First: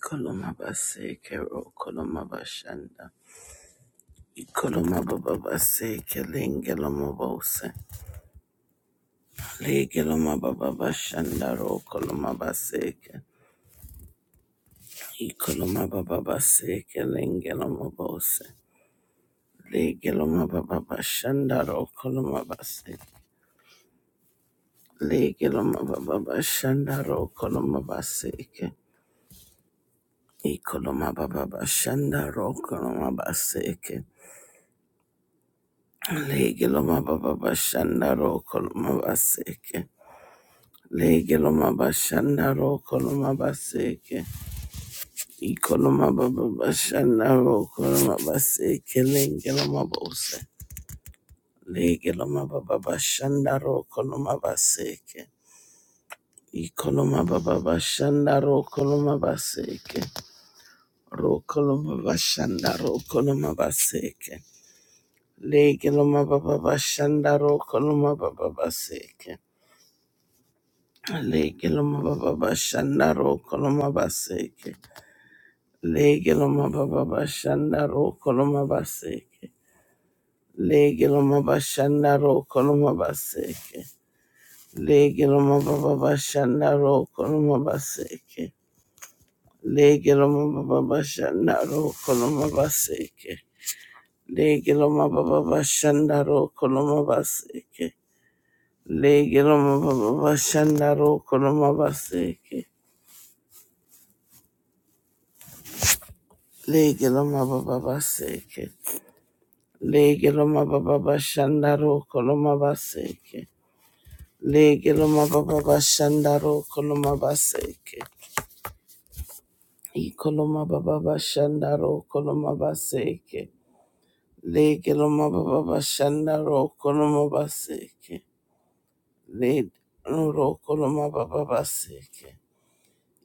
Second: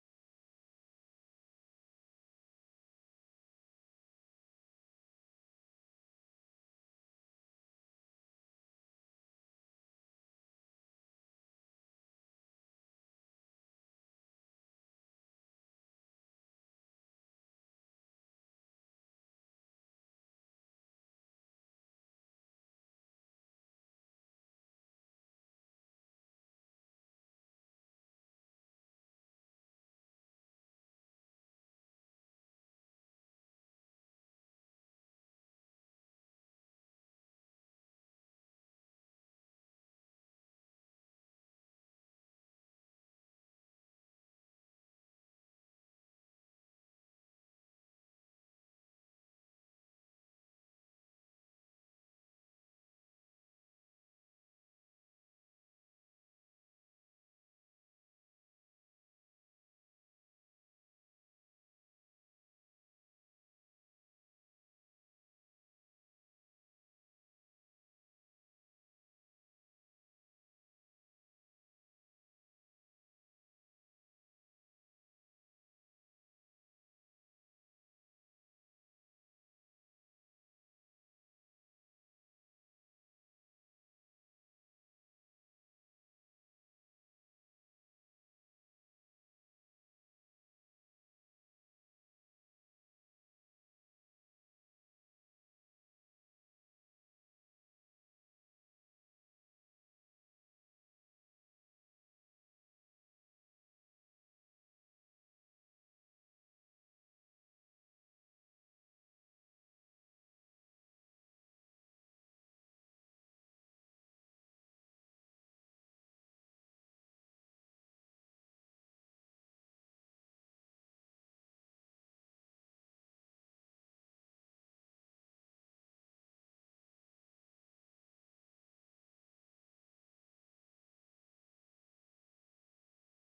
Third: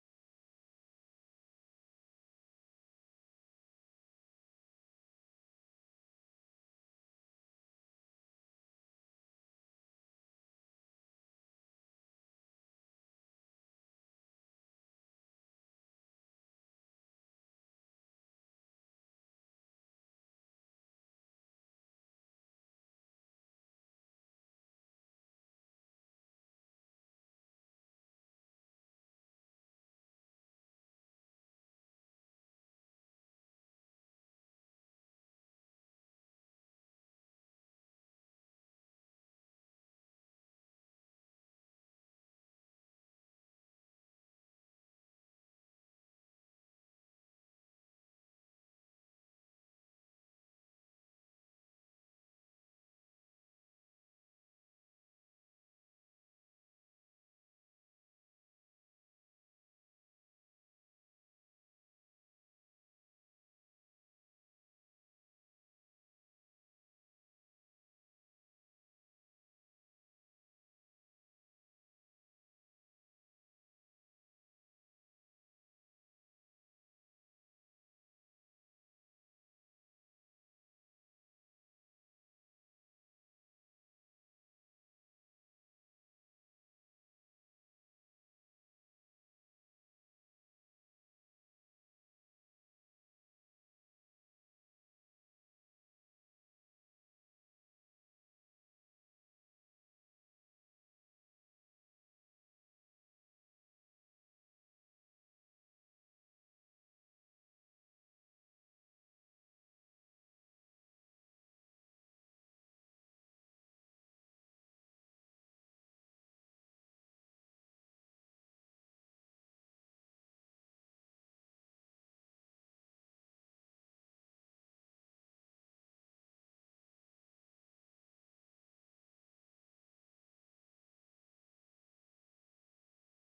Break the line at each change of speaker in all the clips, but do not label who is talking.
Koloma baseke ro koloma bashanda. Ikoloma baba baseke lengeloma bose. Legeloma baba bashanda ro koloma baseke. Ikoloma baba baseke lengeloma bose. Legeloma baba bashanda ro koloma baseke. Legeloma baba bashanda ro koloma baseke. Ikoloma baba bashanda ro koloma baseke. Legiloma baba bashanda ro koloma baseke. Legiloma bashanda ro baseke. Ikoloma baba bashanda ro koloma baseke. Legiloma bose. Legiloma baba bashanda ro baseke. Ikoloma baba bashanda ro koloma baseke. rokoloma koloma bashanda ro koloma baseke. Legiloma baba bashanda ro baba baseke. Lege loma baba bashanda ro koloma baseke. Lege loma baba bashanda ro koloma baseke. Lege loma bashanda ro koloma baseke. Lege loma baba bashanda ro koloma baseke. Lege loma baba bashanda ro koloma baseke. Lege loma baba bashanda ro koloma baseke. Lege loma baba bashanda ro koloma baseke. Lege loma baba baseke. Lege loma baba bashanda roko loma baseke. Lege loma baba bashanda roko loma baseke. Iko loma baba bashanda roko loma baseke. Lege loma baba bashanda roko loma baseke. Lege roko loma baba baseke.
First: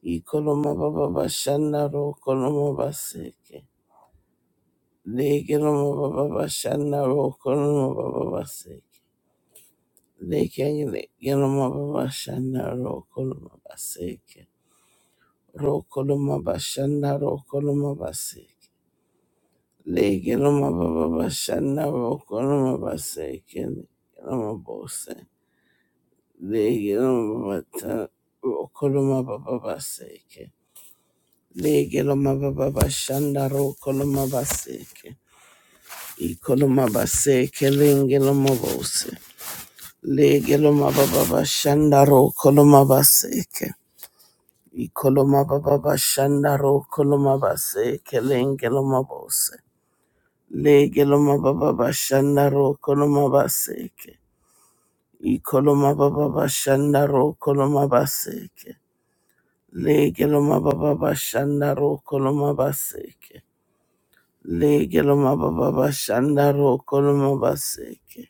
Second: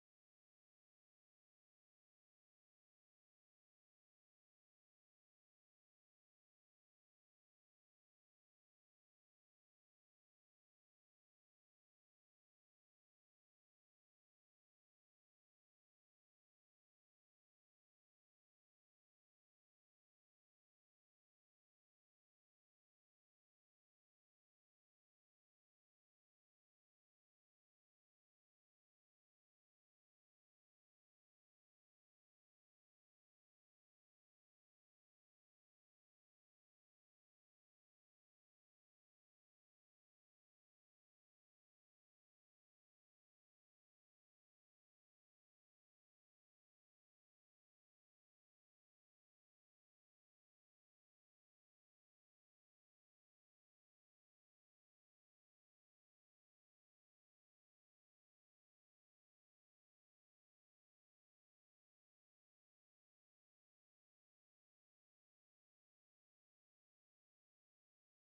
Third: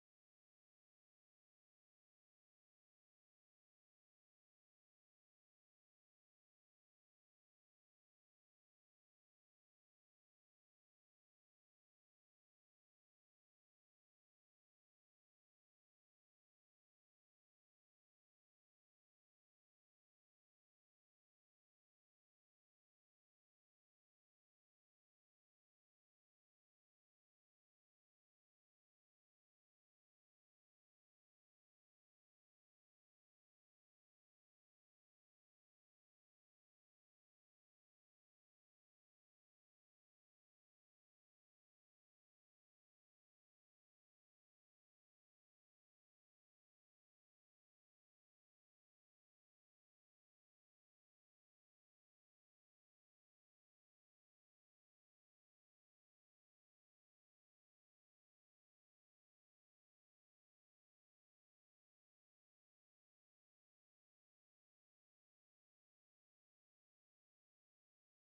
Iko loma baba bashanda roko loma baseke. Lege loma baba bashanda roko loma baba baseke. Lekengele bashanda rokoloma baseke. Rokoloma bashanda rokoloma baseke. Legeloma baba bashanda rokoloma baseke. Legeloma bose. Legeloma bata rokoloma baba baseke. Legeloma baba bashanda rokoloma baseke. Ikoloma baseke lengeloma bose. Legeloma baba bashanda rokoloma baseke. Ikoloma baba bashanda ro koloma base kelengeloma bose. Legeloma baba bashanda ro koloma baseke. Ikoloma baba bashanda ro koloma baseke. Legeloma baba bashanda ro koloma baseke. Legeloma baba bashanda ro koloma baseke.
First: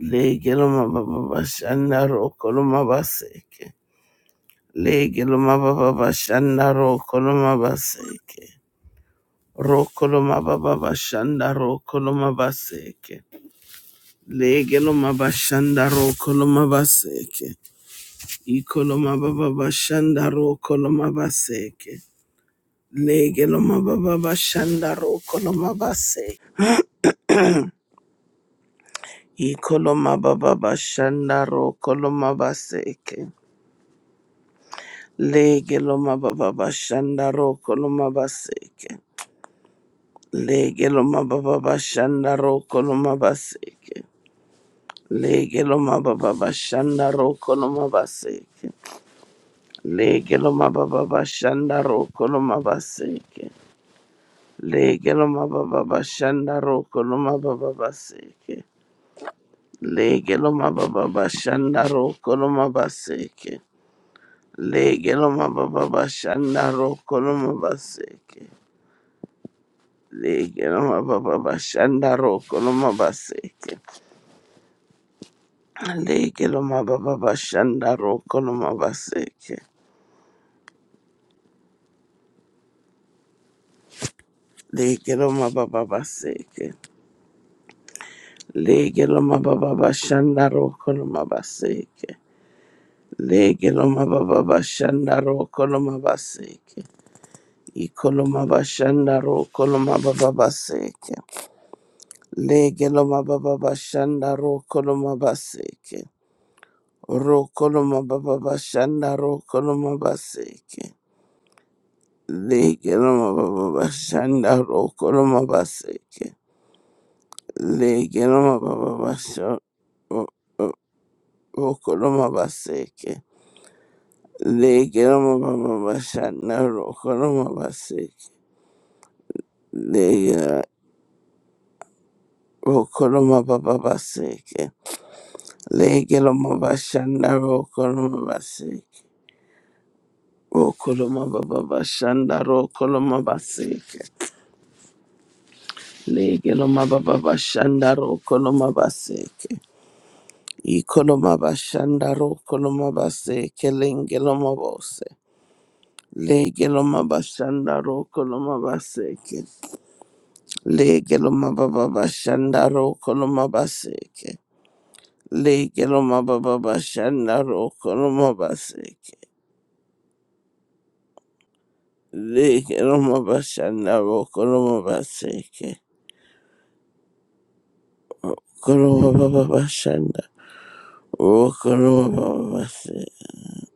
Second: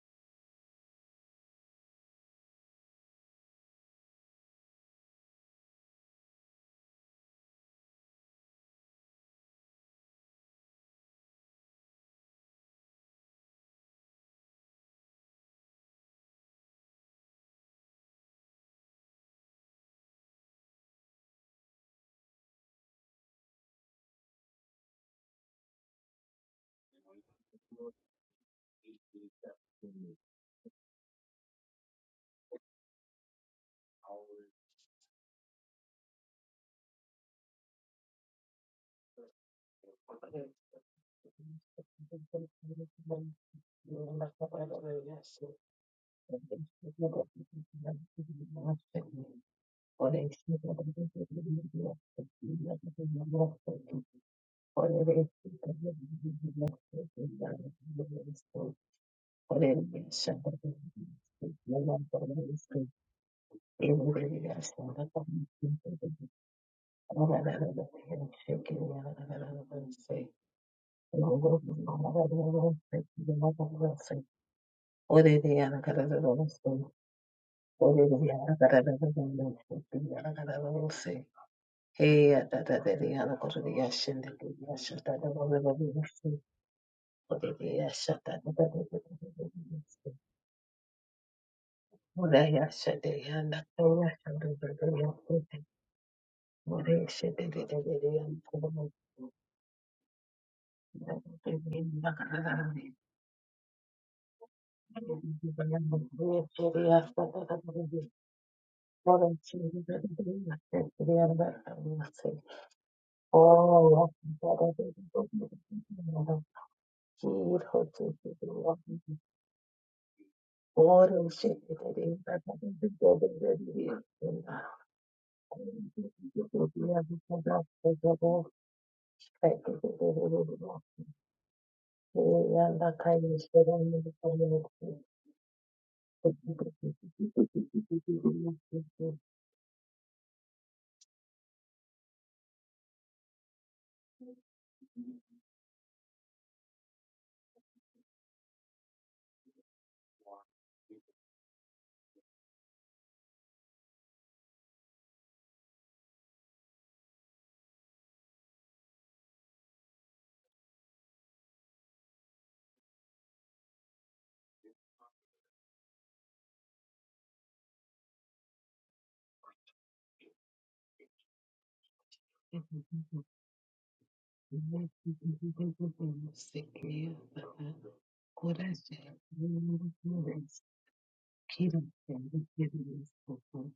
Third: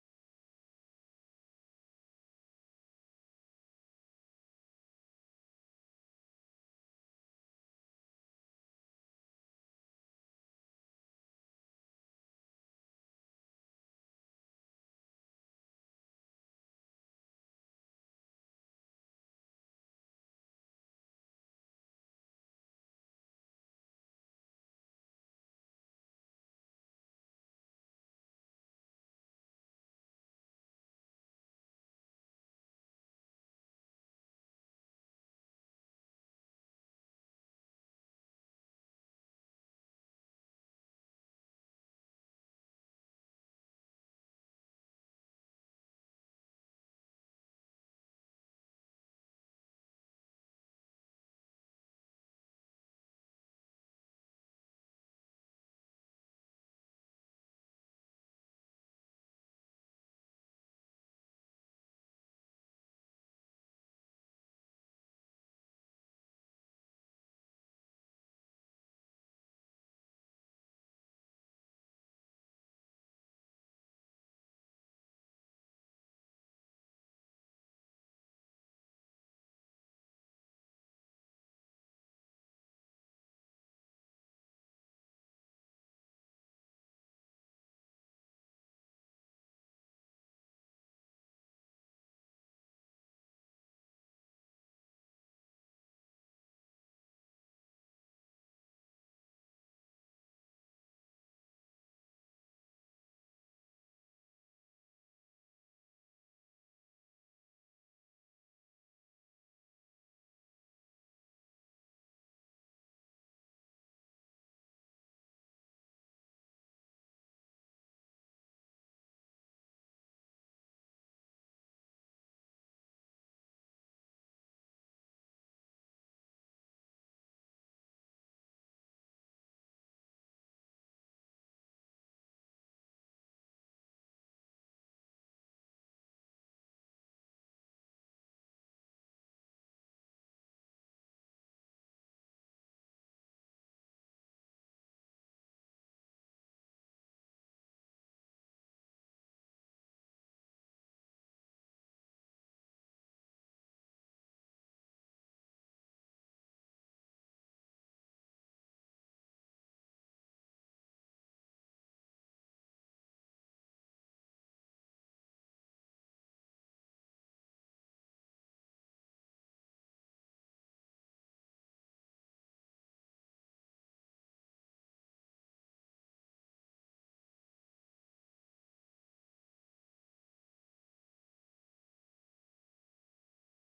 Legeloma baba bashanda ro koloma baseke. Legeloma baba bashanda ro koloma baseke. Rokoloma baba bashanda rokoloma baseke. Legeloma bashanda rokoloma baseke. Ikoloma baba bashanda rokoloma baseke. Legeloma baba bashanda rokoloma baseke. Ikoloma baba bashanda rokoloma baseke. Legeloma baba bashanda rokoloma baseke. Legeloma
Thank
baba bashanda rokoloma baseke. Lege lo mababa bashanda roko lo mabaseke. Lege lo mababa bashanda roko lo mabaseke. Lege lo mababa bashanda roko lo mababa baseke. Lege lo mababa bashanda roko lo mabaseke. Lege lo mababa bashanda roko lo mabaseke. Lege lo mababa bashanda roko lo mabaseke.
you. Orere yaragara
Lege lo
rose,
mababa bashanda
orere
roko lo
yaragara
mabaseke.
rose, yaragara rose. Hey, adadadere yaragara yashende, yashata
Legeloma
rose
baba
rose,
baseke.
orere yashata rose
Legeloma baba
rose.
bashanda rokoloma baseke.
Ora yashade yanda,
Legeloma baba
yashade rose
bashanda
rose.
rokoloma baseke.
Ore yashade rose rose
Ikoloma
yanda,
bashanda rokoloma baba baseke.
yaragara rose. Ore yashade yashata rose rose. Ora yashade rose rose yanda,
Legeloma baba bashanda
yaragara
rokoloma baseke. Rokoloma baba bashanda rokoloma baseke.
rose.
Legeloma baba
Oh,
bashanda rokoloma baseke. Legeloma baba basha. Rokoroma baseke. Legiroma baba bashana rokoroma baseke. Legira rokoroma baba baseke. Legiroma bashana rokoroma baseke. Rokoroma baba bashana rokoroma baseke. Legiroma baba bashana rokoroma baseke. Ikoloma bashanda rokoloma baseke lengeloma bose. Legiloma bashanda rokoloma baseke. Lege lo mababa bashanda roko lo mabaseke. Lege lo mababa bashanda roko lo mabaseke. Lege lo mabashanda roko lo mabaseke.
Sick, yeah. What I
Kolo mababa bashanda
say?
roko
kilo,
lo
kilo,
mababa
kilo,
baseke.
sokuldu.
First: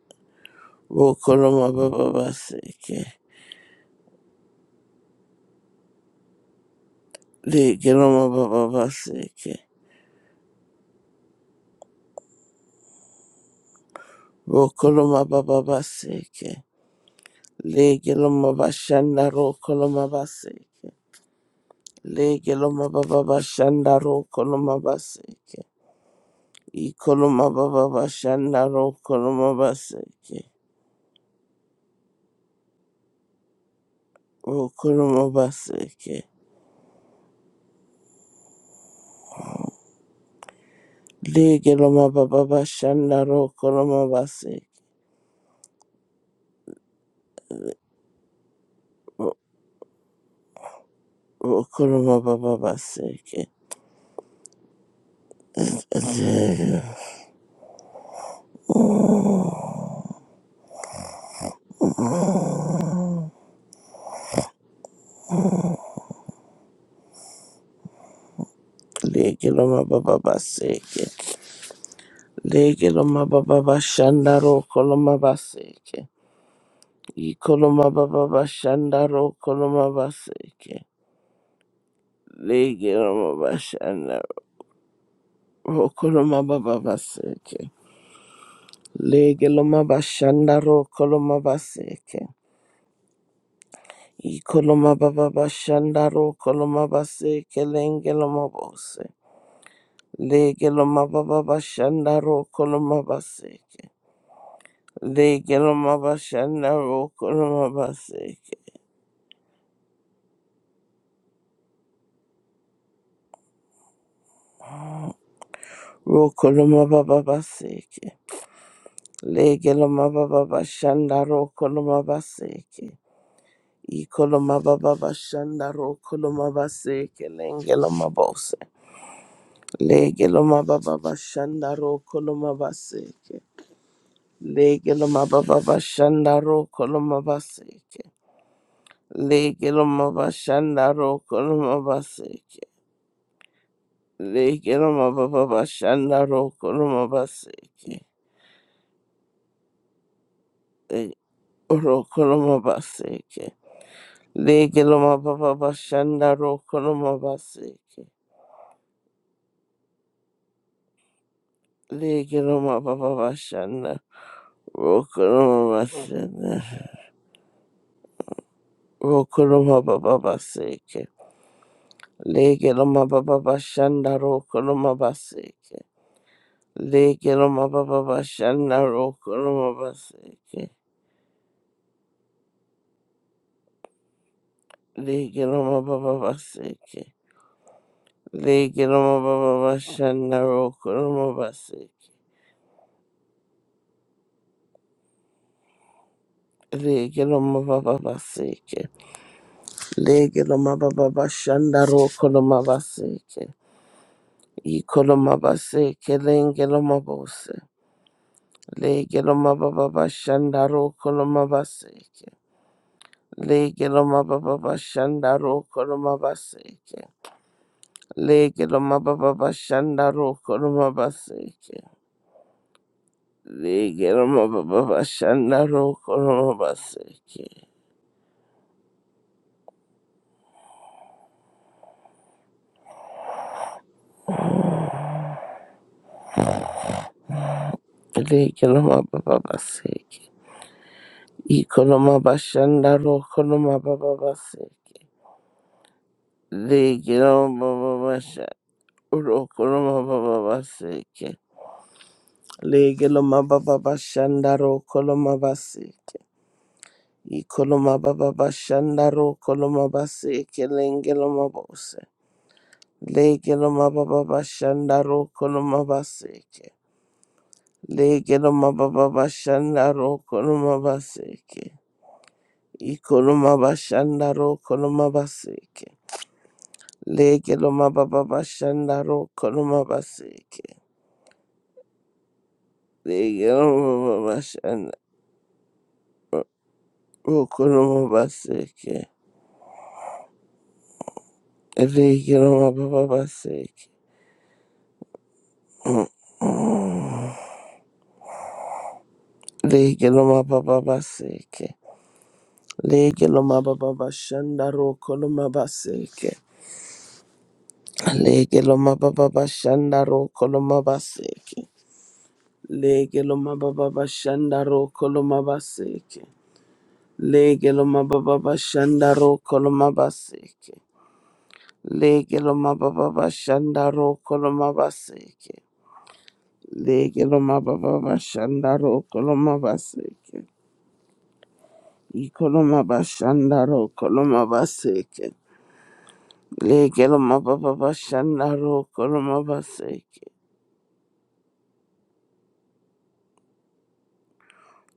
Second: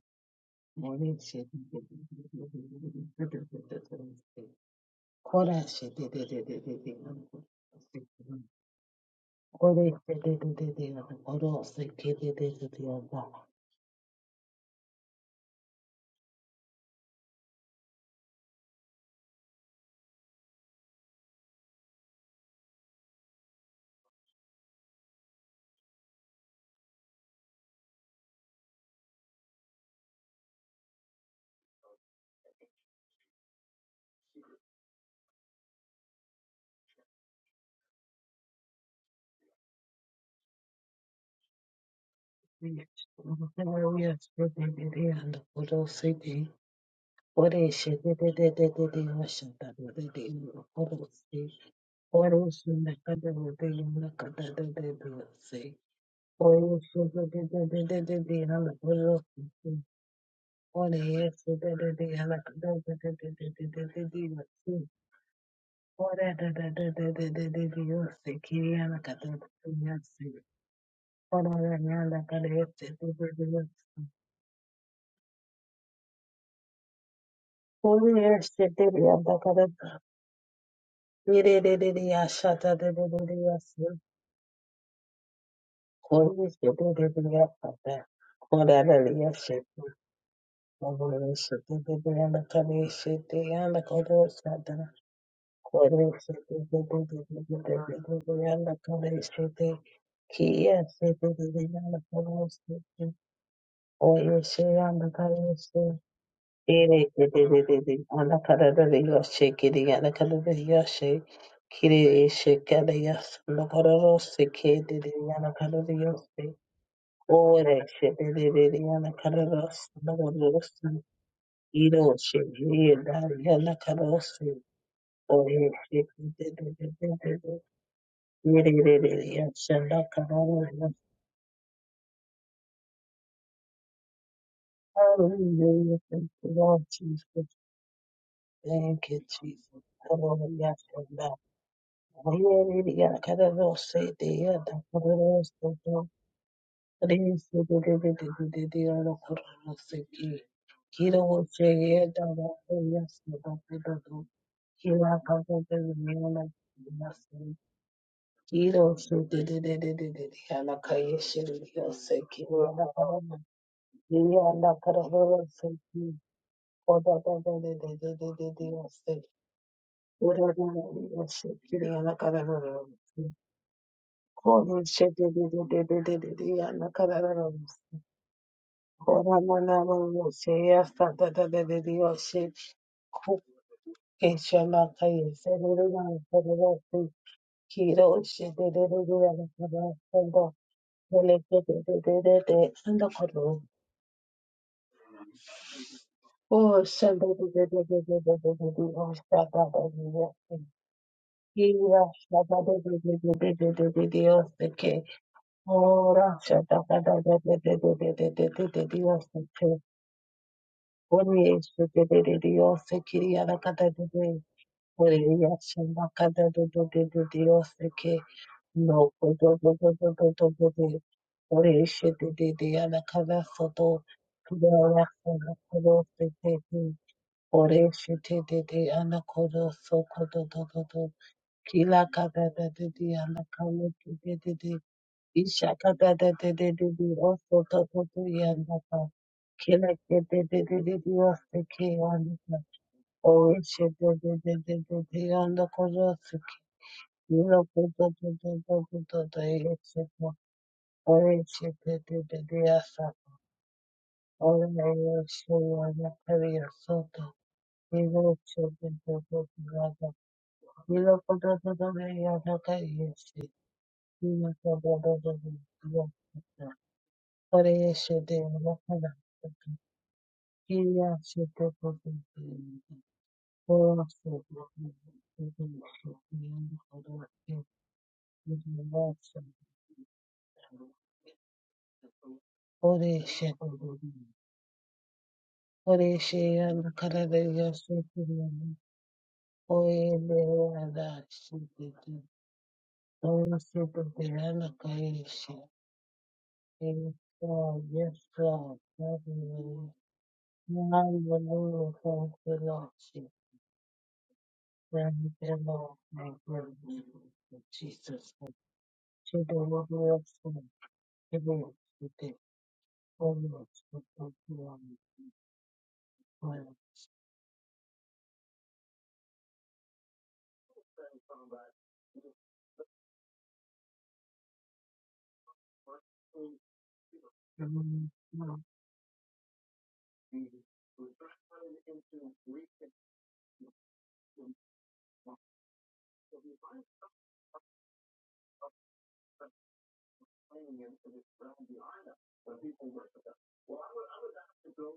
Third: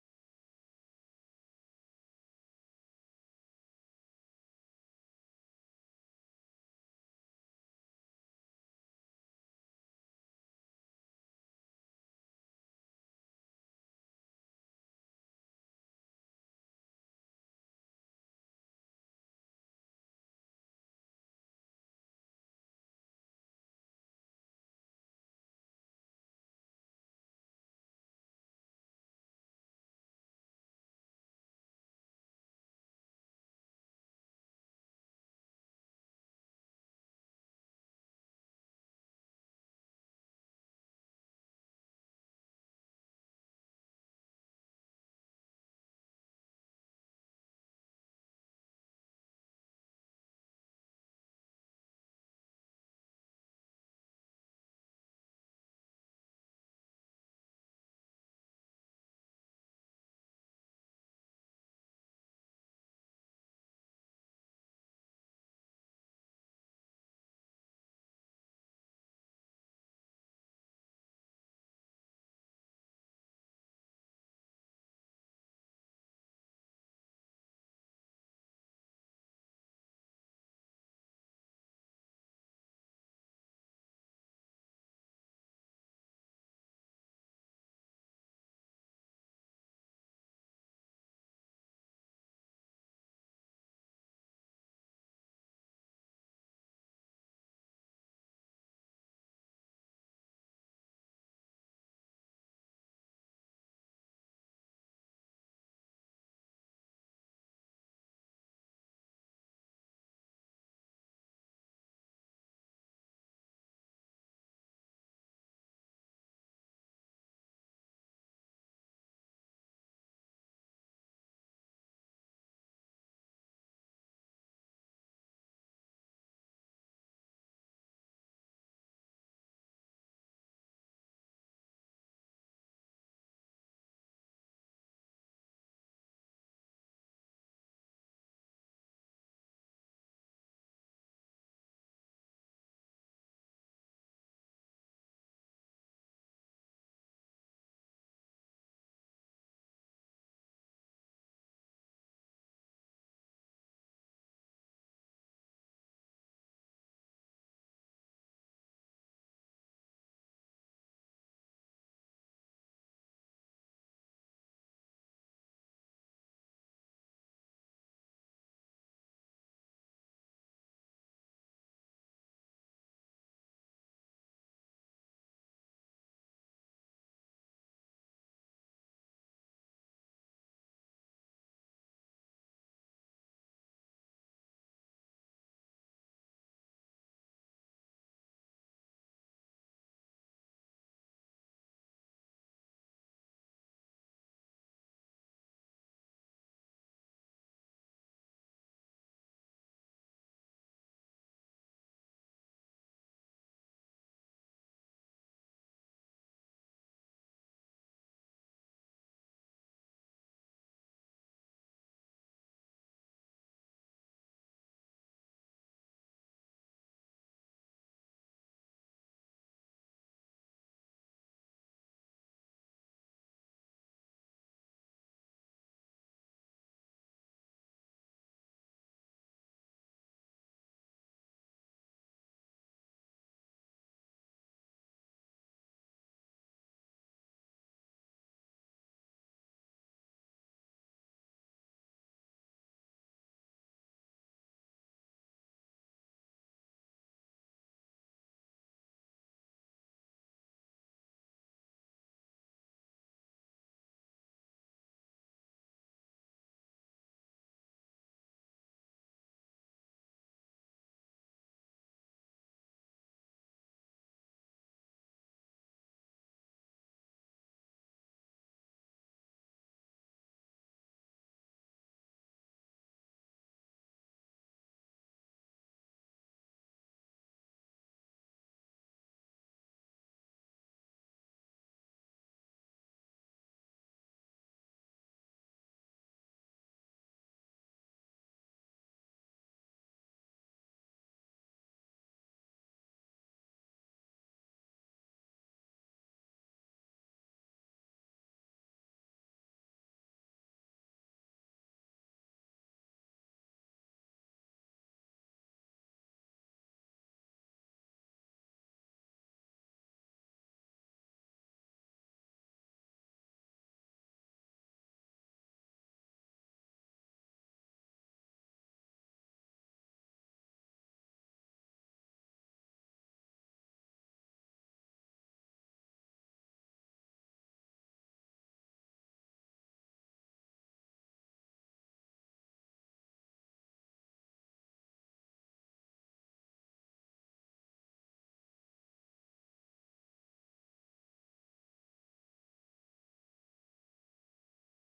Moni
Roko lo
şedi dedi
mababa
dedi dedi dedi
baseke.
dedi dedi dedi. Kora şedi dedi dedi dedi. Kore
Lege lo mababa baseke.
şedi dedi dedi. Koro şedi dedi dedi.
Roko lo mababa baseke. Lege lo mabashanda roko lo mabaseke. Lege loma baba bashanda ro koloma baseke. I koloma baba bashanda ro koloma baseke. O koloma baseke. Lege loma baba bashanda ro
Oya
koloma baseke.
şedi dedi. Koro şedi. Kore şedi dedi dedi dedi. Şanda dedi. Koro şedi.
O koloma
Kore
baba
şunda kadar
baseke.
dedi. Kadar dedi. Oyo sugar de de de de de de hala oyo ore yesu de de de hala de de de de de de de de de yesu ore de de de de de de de de yesu kiri hala kade de
Lege
de
loma baba
yesu
baseke.
ore hala hala kade yesu
Lege
de de
loma
de
baba
yesu
bashanda ro koloma baseke. I koloma
ore
baba
yesu de de
bashanda
hala
ro
kade
koloma baseke.
mire de de de yasha de de
Lege
de de
loma
de yesu
bashanda
ore
Rokoloma
yesu
baba
de de de
baseke.
yasha de ore hala yesu
Legeloma bashanda
ore
rokoloma
yesu de de de
baseke.
hala kade yesu de hala kade yesu
Ikoloma baba bashanda
Kore se te te
rokoloma
te te te te
baseke
te te te te
lengeloma
yanda
bose.
kore se te kiye
Legeloma
se te
baba
te te yanda
bashanda
kore se
rokoloma
te
baseke.
oye se yanda kore se
Legeloma bashanda
ere te te te
rokoloma
te te yanda
baseke.
kore te te yoshe Kiri yanda kore te yoshe kiri eshe kare yas no kore rose ke te te yanda kore te yoshe
Rokoloma baba
ore
baseke.
se te te te te yanda kore rose
Legeloma
no kore
baba
rose
bashanda rokoloma
iro se
baseke.
ere yanda kore rose
Ikolomaba Baba Ikolomababa
oye
Shandaro
se te te te
Kolomaba
te
Seke
te te
Lengelomabose.
Hallelujah.
Legelomababa Shandaro Kolomaba Seke. Legelomababa
Hallelujah. Thank you,
Shandaro
Lord Jesus.
Kolomaba Seke.
Thank you, Jesus.
Legelomaba
Hallelujah.
Shandaro
Hallelujah.
Kolomaba Seke.
Hallelujah.
Legelomababa Shandaro Kolomaba Seke.
Hallelujah.
Rokolomaba Seke. Legelomababa Shandaro Kolomaba Seke. Baba
Hallelujah.
Shanda.
Kiro
Wokuruma Sende Wokuruma Baba Baseke Legiloma Baba Bashanda Rokuruma Baseke Legiloma Baba Bashanda Rokuruma Baseke Legiloma Baba Baseke legeloma Baba Bashanda Rokuruma Baseke
Oh,
Legiloma
Shabbat
Baba Baseke Legiloma Baba Bashanda Rokuruma Baseke Ikoloma Baseke Lengiloma Bose Lege lo mababa bashanda roko lo mabaseke. Lege lo mababa bashanda roko lo mabaseke. Lege lo mababa bashanda roko lo mabaseke. Lege lo mababa bashanda roko lo mabaseke.
Ore shete de de anakodo soko do do do do. Kila kada de de de anakalo ki de de de. Isha kada de de de de de oso do do do
Lege lo
yanaka.
mababa
Kila de
baseke.
de de de de de oso
Iko
ke
lo
yanaka.
mabashanda roko lo
Ore
mababa
shete de de de de
baseke.
de anakodo soko.
Lege lo
Yura kodo
mababa
do
bashanda
do do do do do do
roko lo
yeseko.
mababa baseke.
Ore shete de de de asa.
Legeloma baba
Ore
bashandaro koloma
yeseko
basi.
yanaka yosoto.
Ikoloma baba
Yura shete de de
bashandaro
de
koloma
de
basi
Oye, de
kelengeloma bose. Legeloma baba bashandaro koloma basi ke. Legeloma baba bashandaro koloma basi ke. Ikoloma bashandaro koloma basi ke. Legeloma baba bashandaro koloma basi ke. Legeloma baba bashandaro koloma basi ke.
verdad, sí, sí, sí.
Lege lo ma ba ba ba
Todo
seke.
súper, te dan la calle, sí. Yes, God. Yes, God. Hallelujah.
Lege lo ma ba ba ba seke.
Hallelujah. Thank you, Lord.
Lege lo ma ba ba ba shanda ro
Thank
koloma
you,
ba
Lord.
seke.
Thank you, Lord. Jesus.
Lege lo ma ba ba ba
To the Lord,
shanda
we are
ro
singing.
koloma ba
To the
seke.
Lord, we give
Lege lo ma
honor. To
ba ba
the
ba
Lord,
shanda ro
we
koloma ba seke. Lege lo ma ba ba ba shanda ro koloma ba seke. Lege lo ma ba ba ba shanda ro koloma ba seke. Lege lo ma
give
ba ba ba
honor.
shanda ro koloma seke. Ikoloma bashandaro, koloma baseke. Legeloma baba bashandaro, koloma baseke.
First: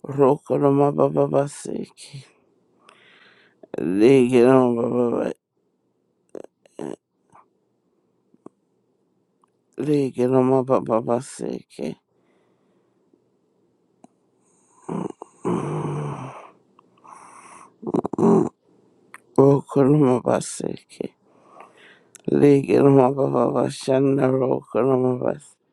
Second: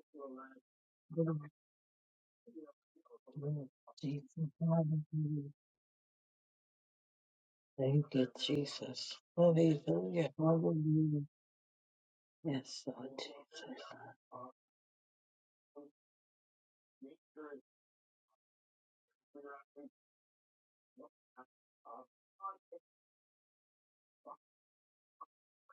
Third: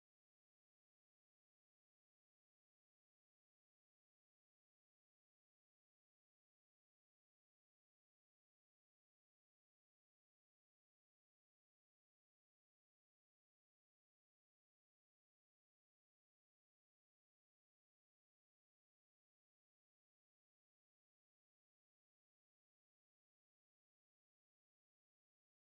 Rokoloma
Glory,
baba
glory,
baseke.
glory. Jesus.
Legeloma baba,
Hallelujah. Thank you, Jesus. Hallelujah.
legeloma baba
Hallelujah.
baseke.
Yes, Lord
Rokoloma baseke. Legeloma baba bashandaro, koloma baseke.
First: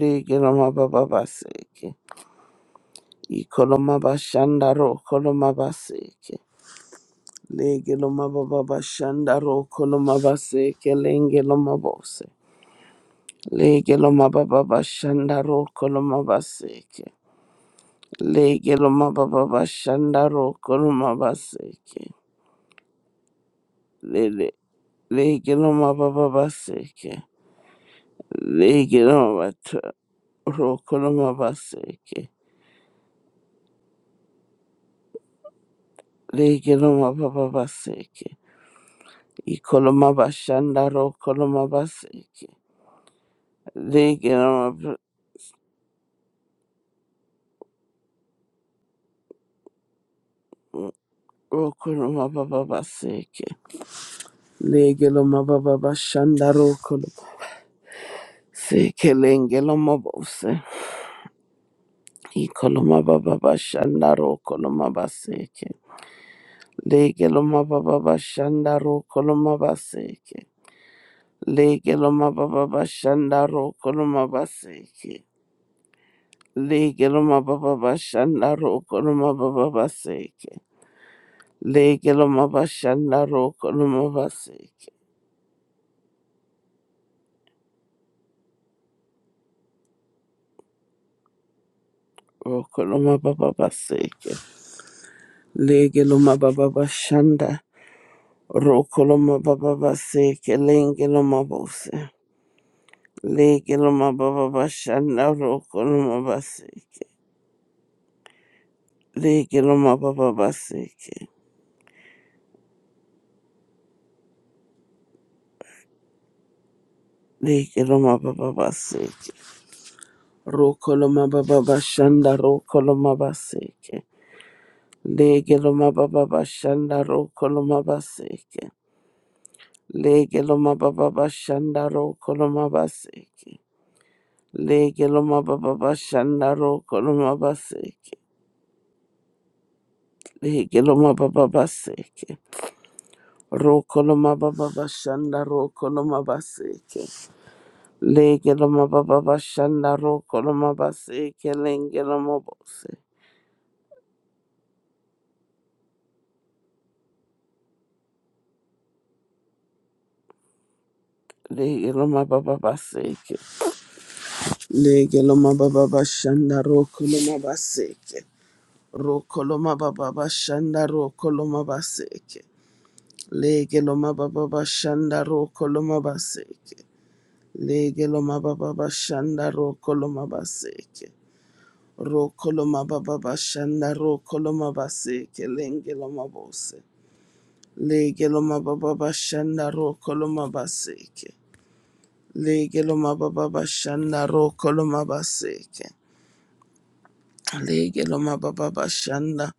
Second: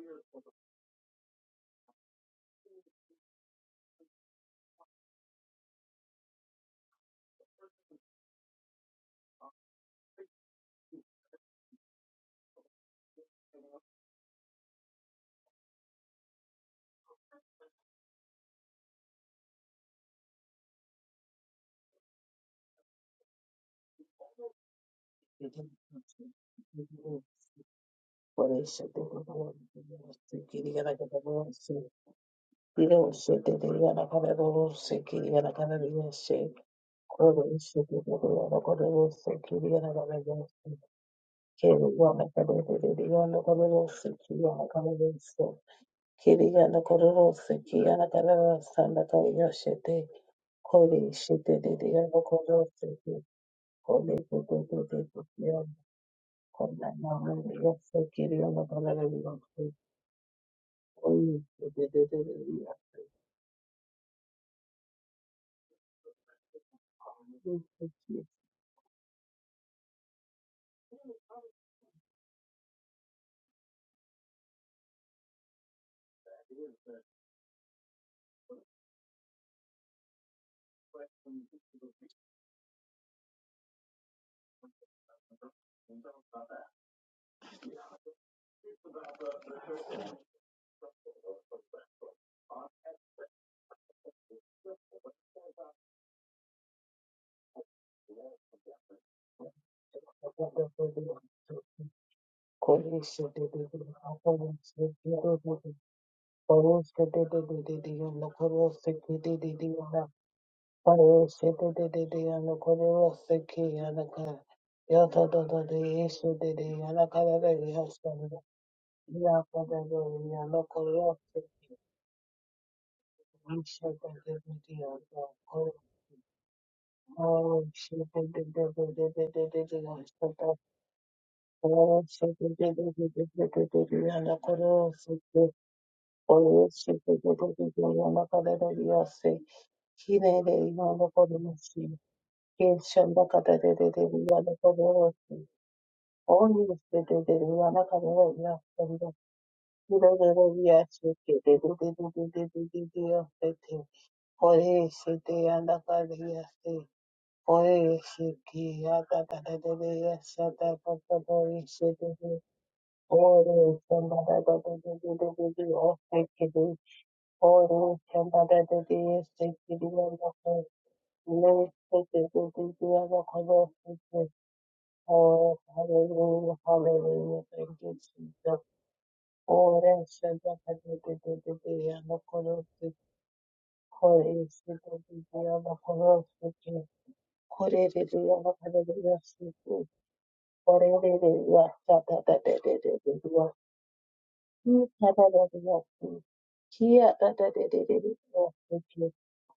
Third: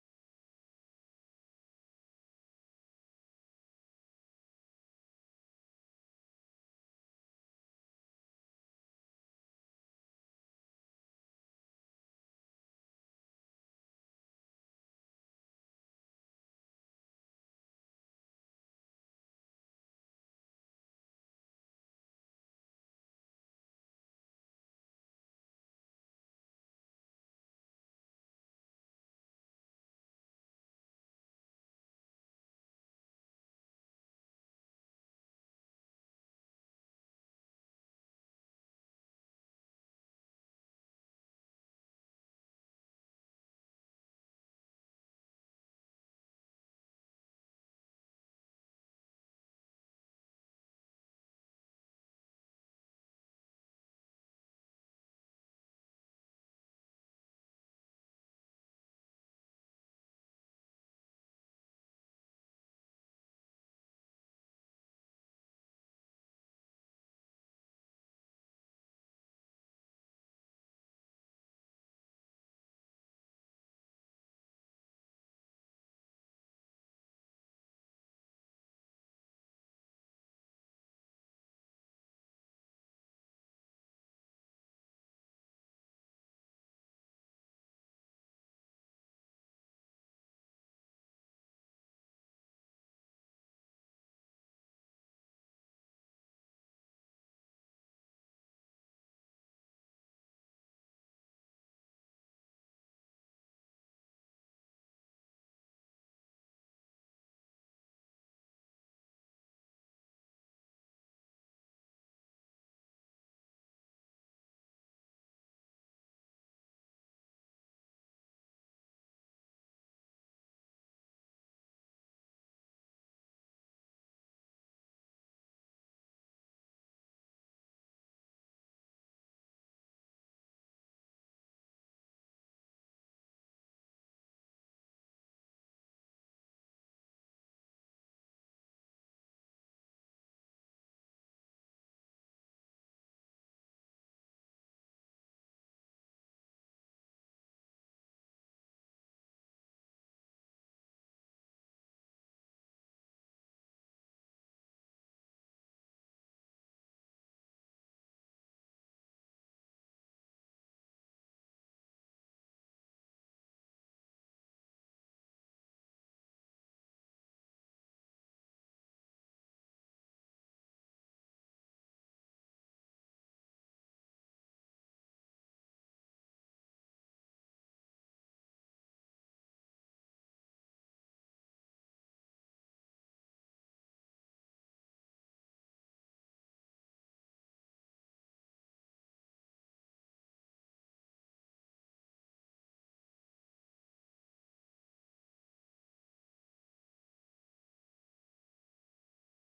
Legeloma baba baseke. Ikoloma bashandaro, koloma baseke. Lege loma baba bashanda roko loma base kelenge loma bose. Lege loma baba bashanda roko loma baseke. Lege loma baba bashanda roko loma baseke. Lele lege loma baba
Jesus.
baseke.
Koresha
Lege loma bata
dererose kiriya
roko loma
rakarerose
baseke.
irose dereriya rakarerose kiriya rakarerose
Lege loma baba
koresha
baseke.
dereriya rakarerose kiriya
Ikoloma
rakarerose
bashanda roko loma
kiriya
baseke.
rakarereriya rakarerose
Lege
kiriya
loma br-
rakarerose kiriya rakarerose kiriya rakarerose rakarerose de koresha
roko
dereriya
loma baba
rakarerose
baseke.
koresha dereriya
Legelo
rakarerose
mababa bashandaro kolo
kiriya
se
rakarerose
kelengelo mabose
Oh,
ikolo mababa bashandaro kolo mabaseke legelo mababa bashandaro kolo mabaseke legelo mababa bashandaro kolo mabaseke legelo mababa bashandaro kolo mababa baseke legelo mababa bashandaro kolo mabaseke okolo mababa baseke legelo mababa bashanda Rokoloma baba base kelenge loma bose. Lege loma baba bashanda rokoloma base. Lege loma baba base. Lege loma
shit,
baba base. Rokoloma baba bashanda rokoloma base. Lege loma baba bashanda rokoloma base. Lege loma baba bashanda
Oh,
rokoloma base. Lege loma baba bashanda rokoloma base. Lege loma baba base. Rokoloma baba bashanda rokoloma baseke. Legeloma baba bashanda rokoloma baseke lengeloma bose. Legeloma baba baseke.
Oro samba da da da da da da da
Legeloma
da
baba
o
bashanda
sekidi.
rokoloma
Oro
baseke.
samba da da da da
Rokoloma
sekidi
baba
yanda ko.
bashanda rokoloma
Ne sekidi
baseke.
da da da yanda ko no
Legeloma
sekidi.
baba bashanda
Oh,
rokoloma
hallelujah,
baseke.
hallelujah, thank you,
Legeloma
Jesus.
baba bashanda
Oro
rokoloma
samba da da
baseke.
da da da da yanda ko no
Rokoloma
sekidi.
baba bashanda
Kore
rokoloma
sekidi
base
da da yanda
kelenge
ko no
loma bose.
sekidi. Kore da da
Lege
yanda
loma
ko
baba
no
bashanda
sekidi.
rokoloma
Ore da da
baseke.
yanda da da da
Lege
da
loma
da da.
baba bashanda rokoloma
Ikadadadadadadada.
baseke. Lege loma
Kiyadadadadadadadada.
baba bashanda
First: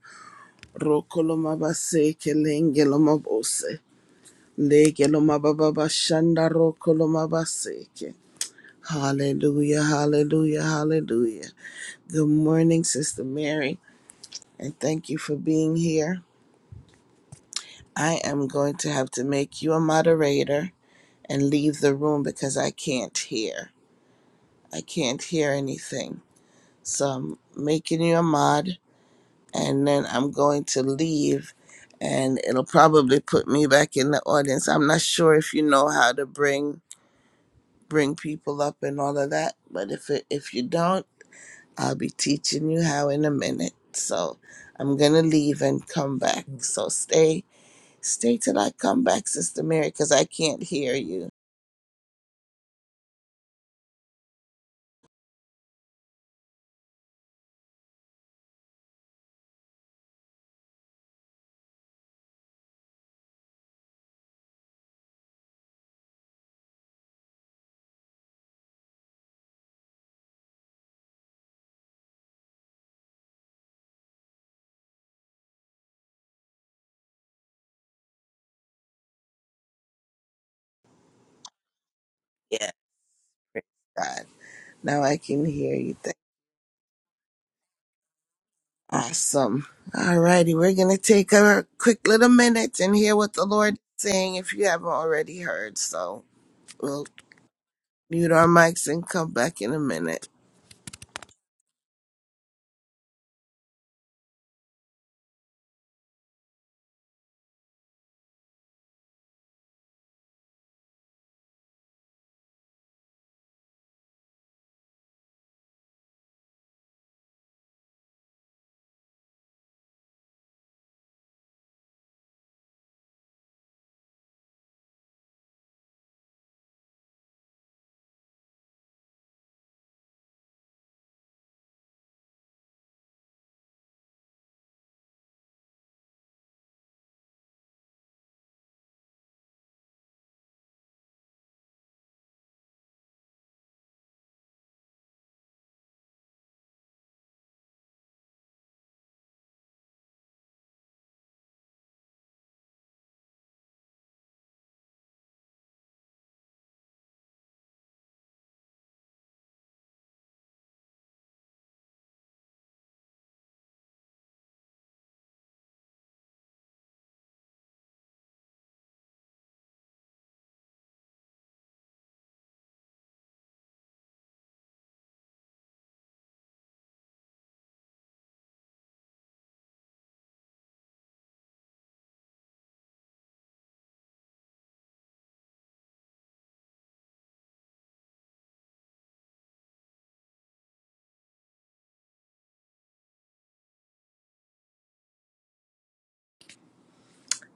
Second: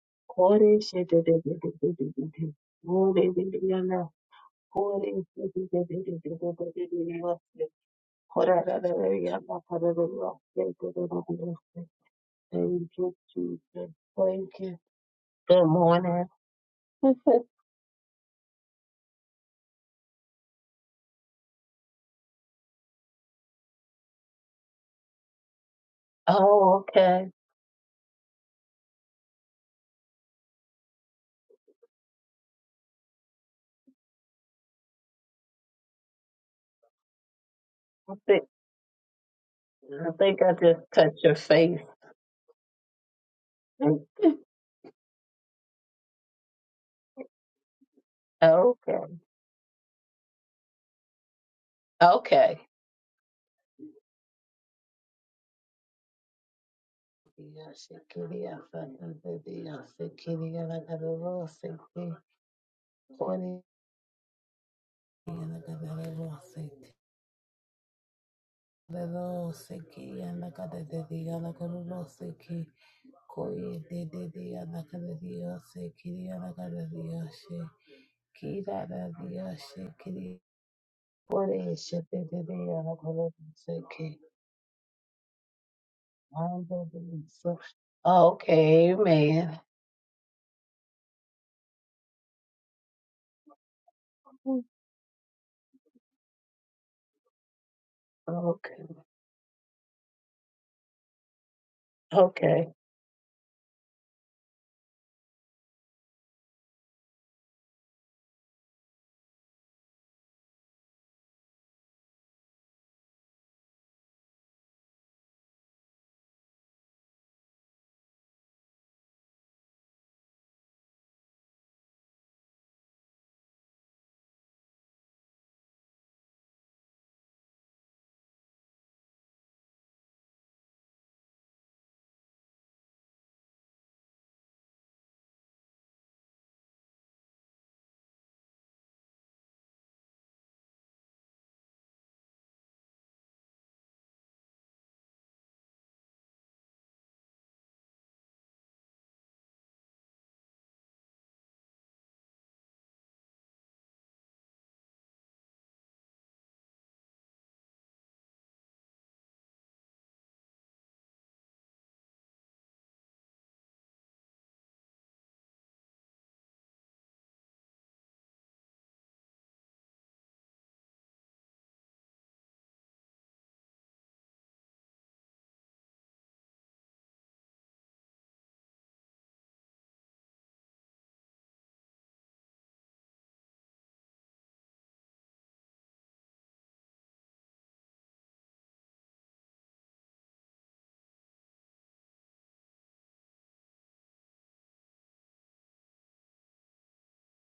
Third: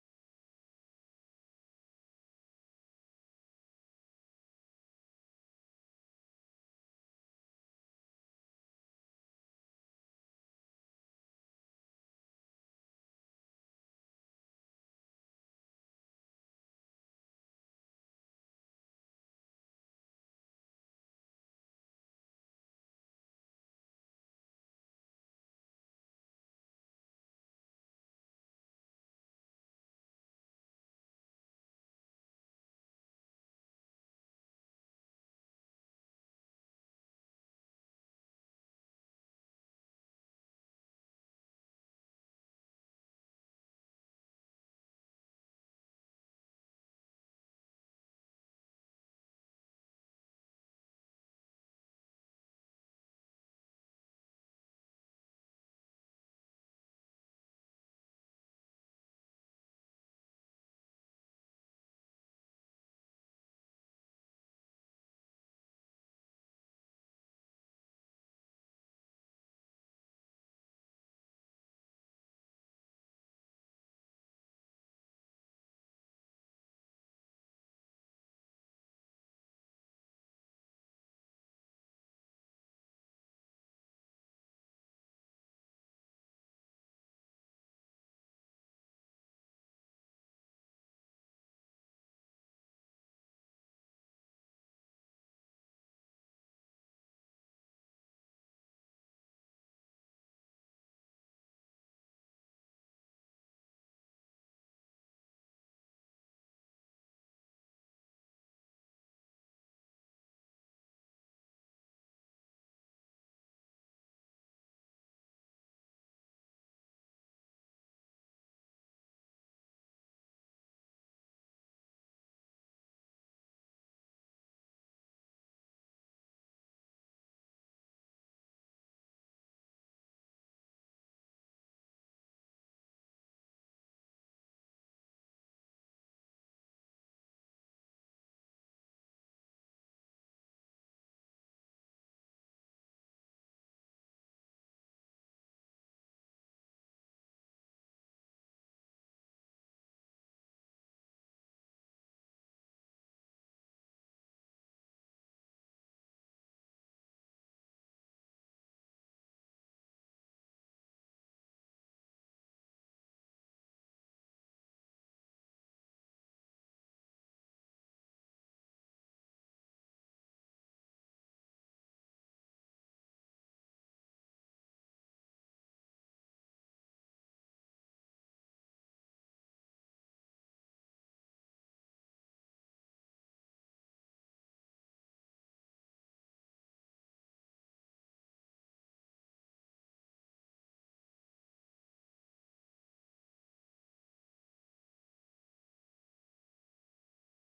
rokoloma baseke
Koreshedadadadadadada.
lenge loma bose.
Orededeyana.
Lege loma baba bashanda rokoloma
Koreshedadadadadadadada.
baseke.
Koradadadadadada.
Hallelujah, hallelujah, hallelujah.
Koradadadadadadada.
Good morning,
Thank you,
Sister Mary,
Jesus. Thank you.
and thank you for
Good
being here.
morning.
I am going to have to make you a moderator and leave the room because I can't hear. I can't hear anything.
Oh,
So
okay.
I'm making you a mod and then I'm going to leave and it'll probably put me back in the audience. I'm not sure if you know how to bring
I
bring
think
people up and all of that, but if
I
it,
think I
if you
just
don't,
touched your face.
I'll be teaching you how in a minute. So I'm going to leave and come back. So stay Stay till I
Okay.
come back, Sister Mary, because I can't hear you.
Okay.
Yeah, praise God. Now I can hear you. Thank-
Oh, okay, man.
Awesome. All righty, we're going to take a quick little minute and hear what the Lord is saying if you haven't already heard. So we'll mute our
Okay,
mics and come back in a minute.
okay.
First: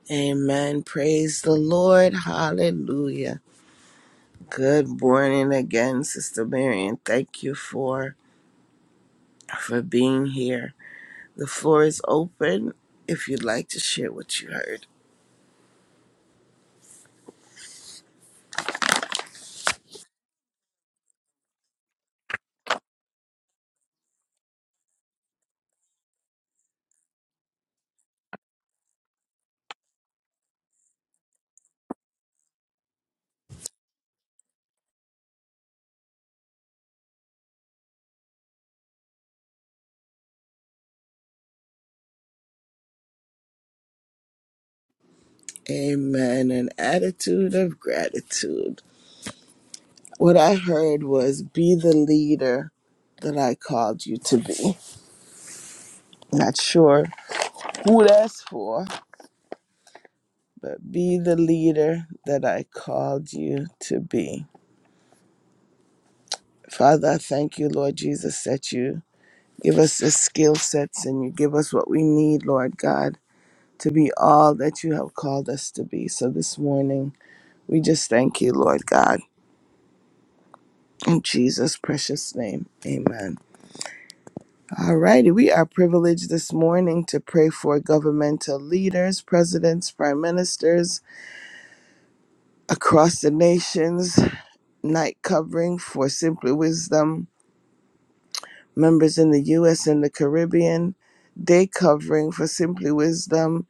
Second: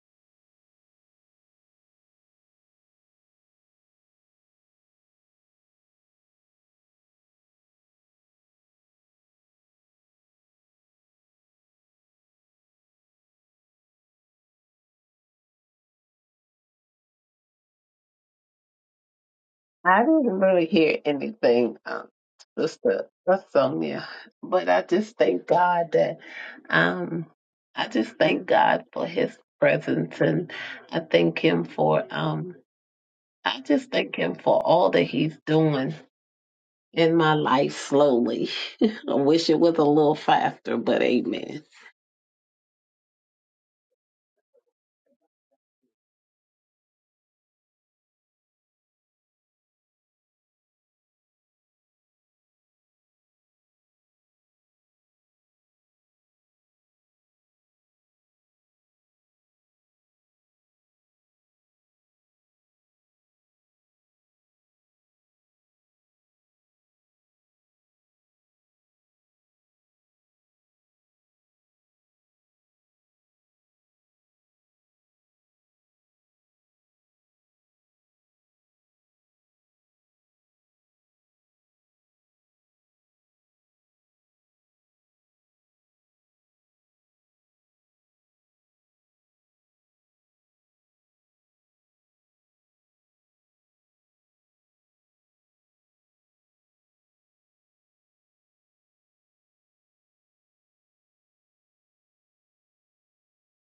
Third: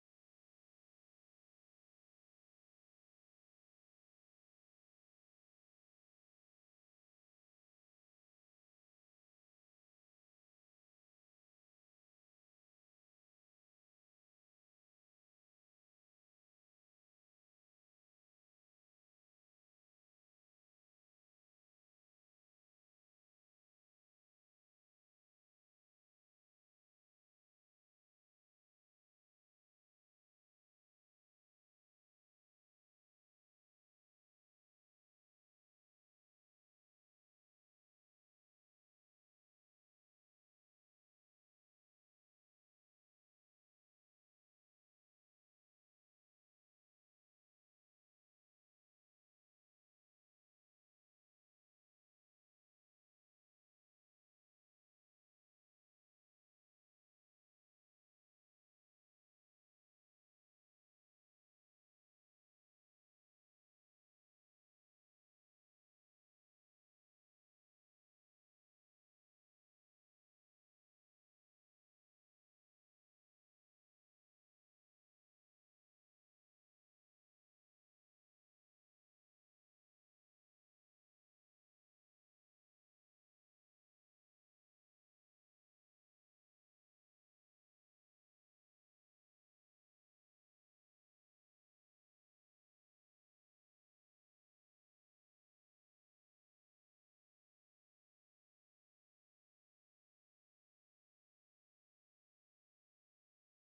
Amen. Praise the Lord. Hallelujah. Good morning again, Sister Mary, and thank you for for being here. The floor is open if you'd like to share what you heard.
I didn't really hear anything, um, Sister Sonia, but I just thank God that um, I just thank God for His presence, and I thank Him for um, I just thank Him for all that He's doing in my life. Slowly, I wish it was a little faster, but Amen.
Amen. An attitude of gratitude. What I heard was be the leader that I called you to be. Not sure who that's for, but be the leader that I called you to be. Father, I thank you, Lord Jesus, that you give us the skill sets and you give us what we need, Lord God, to be all that you have called us to be. So this morning, we just thank you, Lord God. In Jesus' precious name, amen. All righty, we are privileged this morning to pray for governmental leaders, presidents, prime ministers across the nations, night covering for Simply Wisdom, members in the U.S. and the Caribbean, day covering for Simply Wisdom,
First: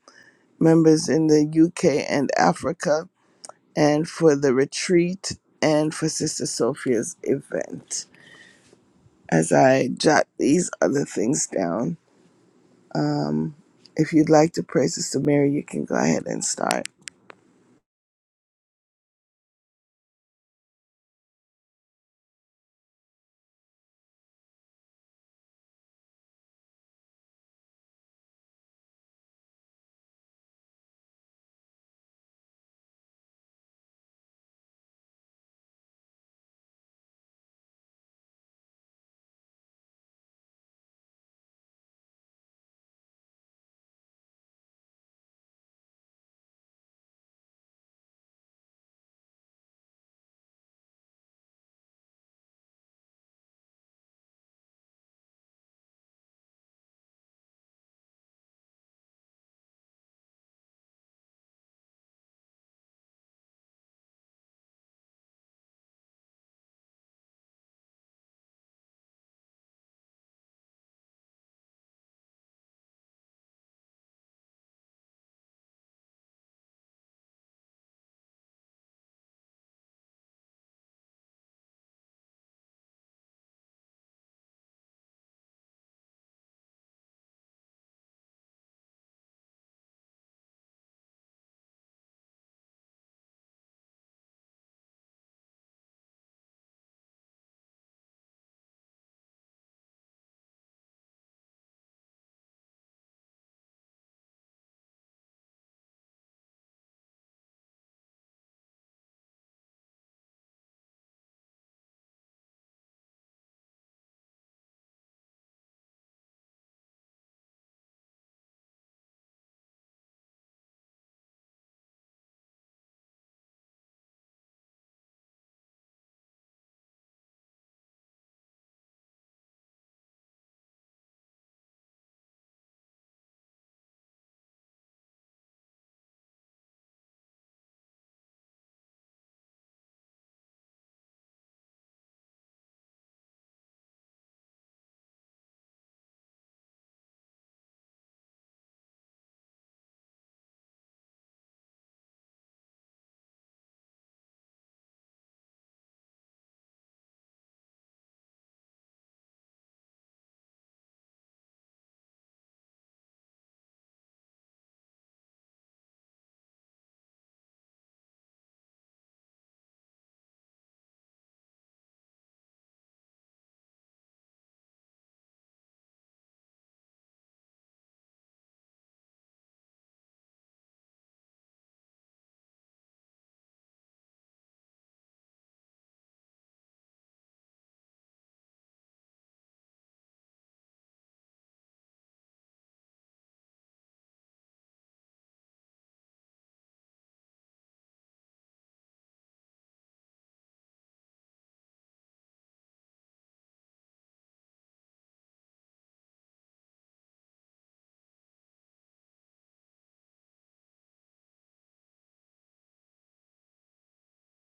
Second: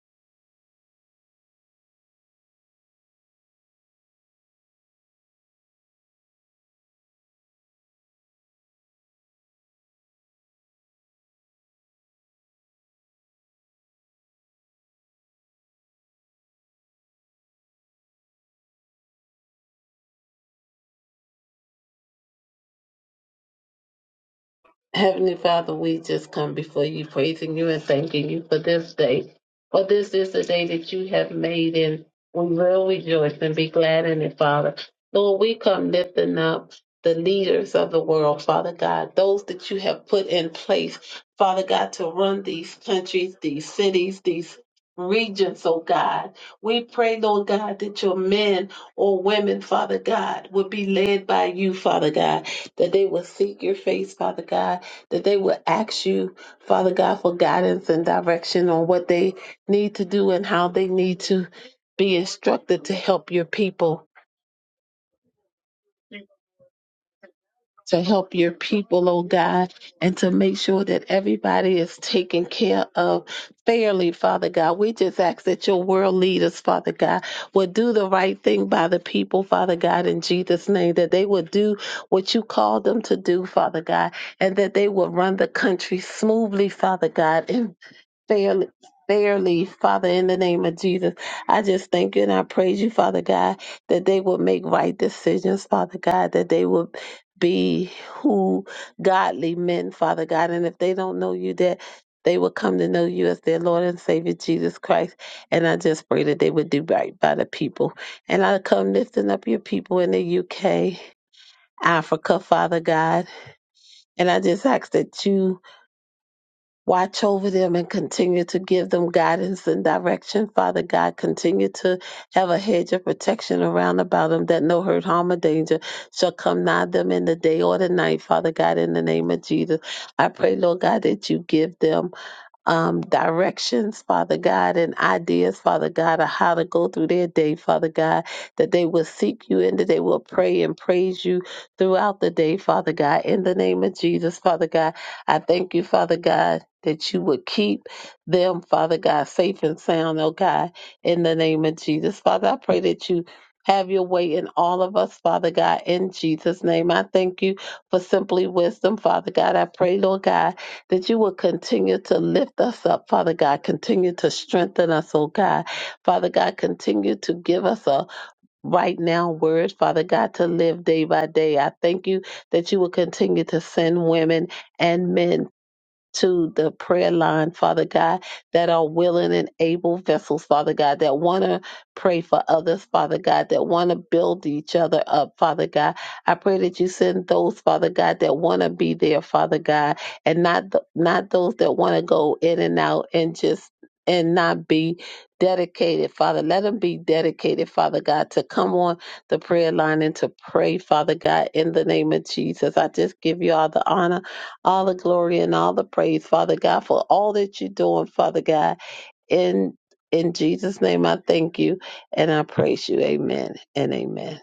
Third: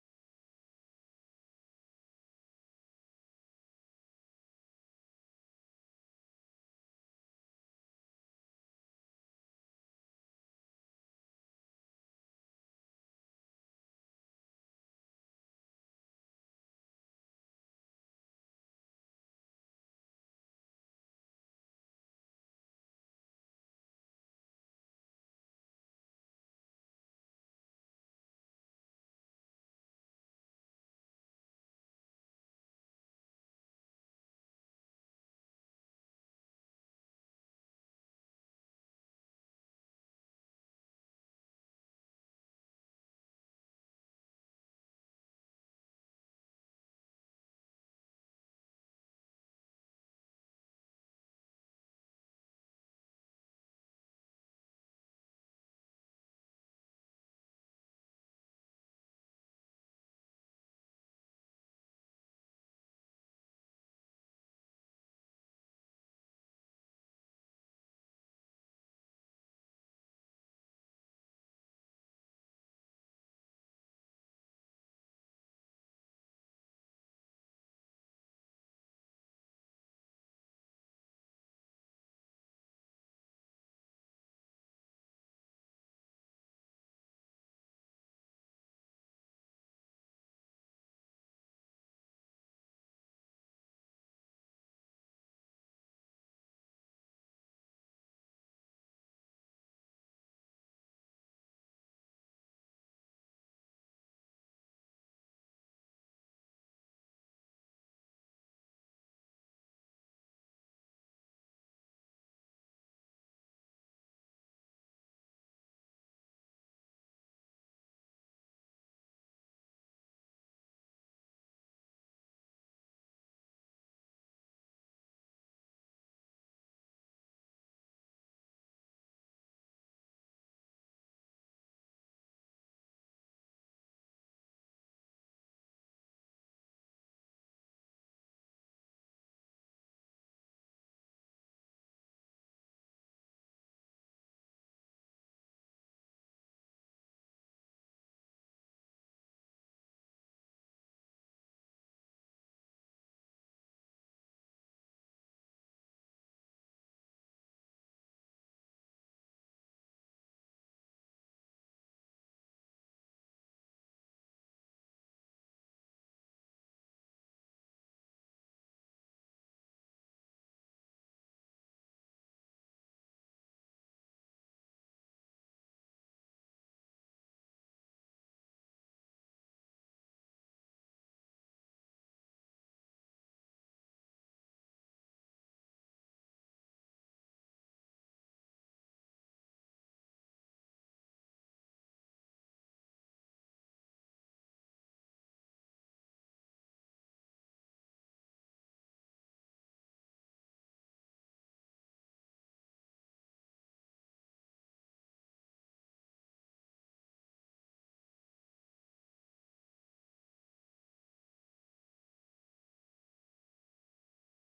members in the U.K. and Africa, and for the retreat and for Sister Sophia's event. As I jot these other things down. Um, if you'd like to pray, Sister Mary, you can go ahead and start.
Heavenly Father, we just come before you, praising you and thanking you for this day. For this is the day that you have made, and we will rejoice and be glad in it, Father. Lord, we come lifting up the leaders of the world, Father God, those that you have put in place, Father God, to run these countries, these cities, these regions, oh God. We pray, Lord God, that your men or women, Father God, would be led by you, Father God, that they will seek your face, Father God that they would ask you, Father God, for guidance and direction on what they need to do and how they need to be instructed to help your people, to help your people, oh God, and to make sure that everybody is taken care of fairly, Father God. We just ask that your world leaders, Father God, would do the right thing by the people, Father God, in Jesus' name, that they would do what you called them to do, Father God, and that they would run the country smoothly, Father God, in fairly, fairly, Father, in the name of Jesus. I just thank you and I praise you, Father God, that they will make right decisions, Father God, that they will be who godly men, Father God. And if they don't know you, that they will come to know you as their Lord and Savior, Jesus Christ. And I just pray that they would do right by the people. And I come lifting up your people in the UK, Africa, Father God. And I just ask that you Watch over them and continue to give them guidance and direction. Father God, continue to have a hedge of protection around about them that no hurt, harm, or danger shall come nigh them in the day or the night. Father God, in the name of Jesus, I pray, Lord God, that you give them um, directions, Father God, and ideas, Father God, of how to go through their day, Father God, that they will seek you and that they will pray and praise you throughout the day, Father God. In the name of Jesus, Father God, I thank you, Father God. That you would keep them, Father God, safe and sound, oh God, in the name of Jesus. Father, I pray that you have your way in all of us, Father God, in Jesus' name. I thank you for simply wisdom, Father God. I pray, Lord God that you will continue to lift us up, Father God. Continue to strengthen us, oh God. Father God, continue to give us a right now word, Father God, to live day by day. I thank you that you will continue to send women and men to the prayer line, Father God, that are willing and able vessels, Father God, that want to pray for others, Father God, that want to build each other up, Father God. I pray that you send those, Father God, that want to be there, Father God, and not th- not those that want to go in and out and just and not be dedicated, Father. Let them be dedicated, Father God, to come on the prayer line and to pray, Father God, in the name of Jesus. I just give you all the honor all the glory and all the praise, Father God, for all that you're doing, Father God. In in Jesus' name I thank you and I praise you. Amen and amen.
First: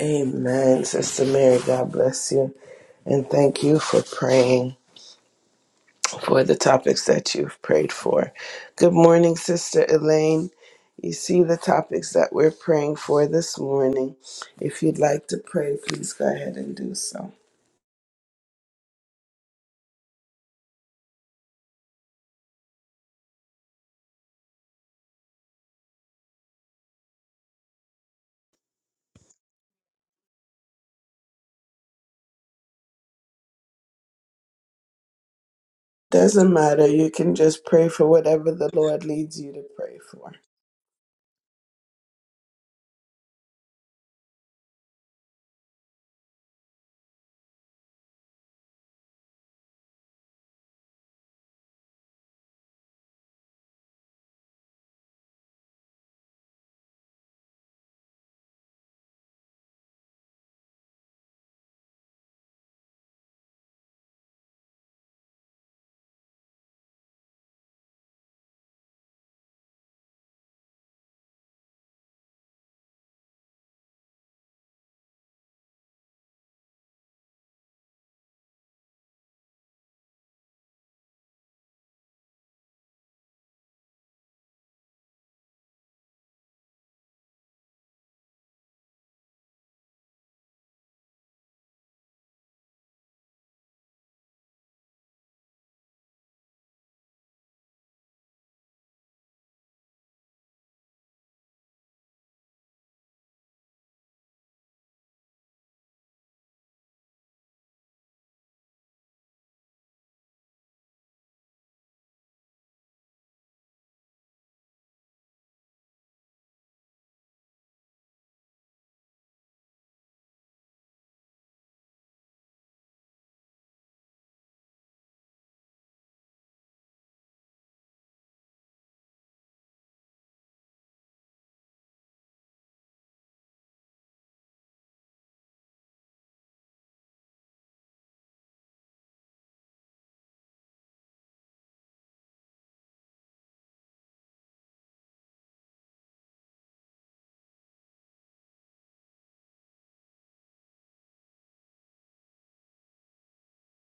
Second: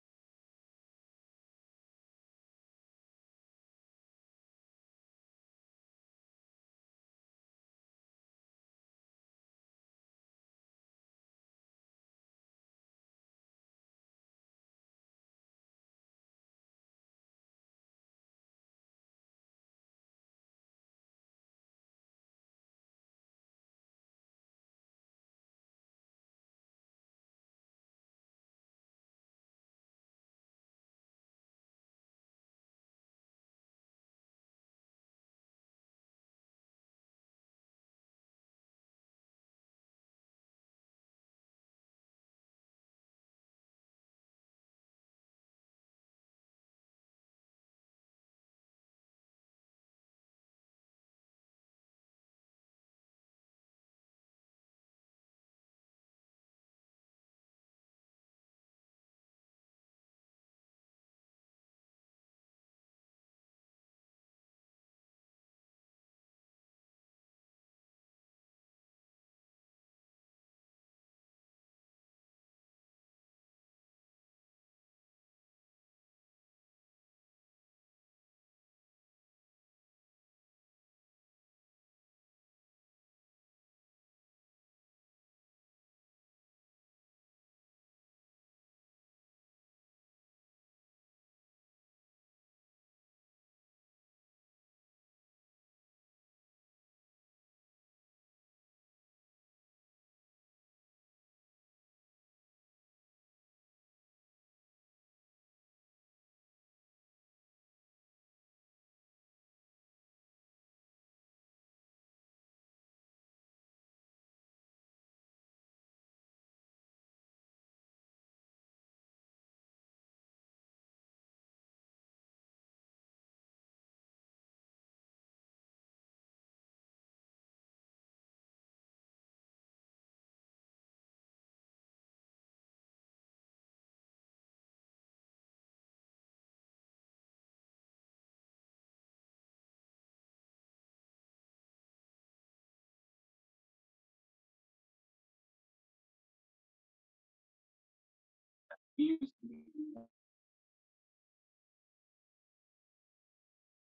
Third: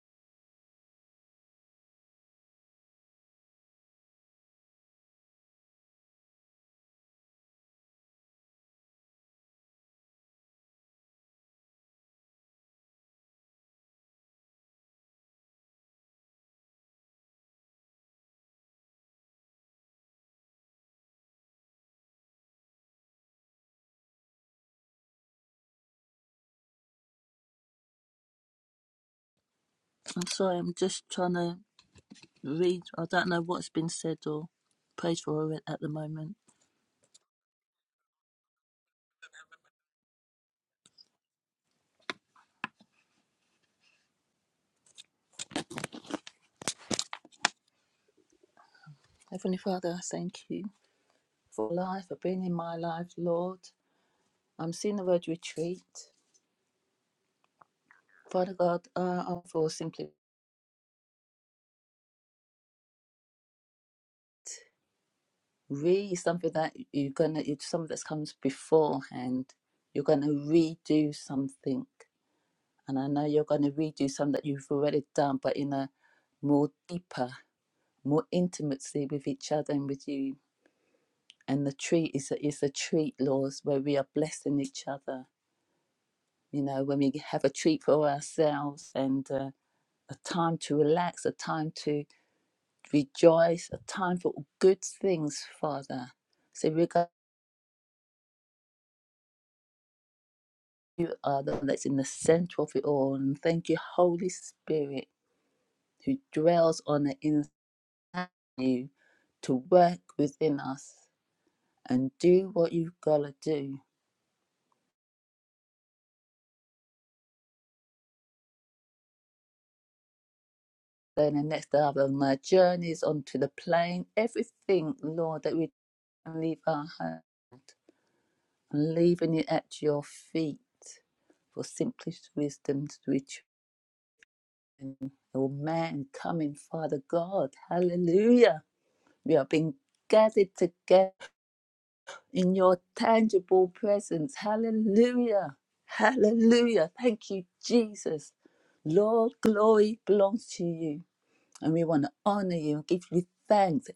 Amen. Sister Mary, God bless you. And thank you for praying for the topics that you've prayed for. Good morning, Sister Elaine. You see the topics that we're praying for this morning. If you'd like to pray, please go ahead and do so.
I'm sorry, I'm just trying to read. I don't know what's been said or prayed for at the moment.
Doesn't matter. You can just pray for whatever the Lord leads you to pray for.
Heavenly Father, I thank you for life, for being in my life, Lord. I'm seeing the word retreat. Father God, uh, I'm for simply re something that you're gonna, it's something that comes beforehand. You're gonna redo something, and I know you're gonna redo something that you've already done, but in a more deeper, more intimacy with each other and with you. and the treat is a, is a treat laws where we are blessing each other you know when we have a treat for ourselves and uh, a time to relax a time to rejoice a time for good things father so we got you are the one that's in the center of it all and thank you holy spirit who dwells on the inside of you to work within us and do what you've got to do Then the next day of have on my journeys onto the plane. Everything, Lord, that we leave our hand, I'm leaving it at your feet for simplest wisdom to reach all man coming, Father God. Hallelujah. We are being gathered together in your tangible presence. Hallelujah. Hallelujah. Thank you, Jesus. Lord, glory belongs to you. And we want to honor you and give you thanks.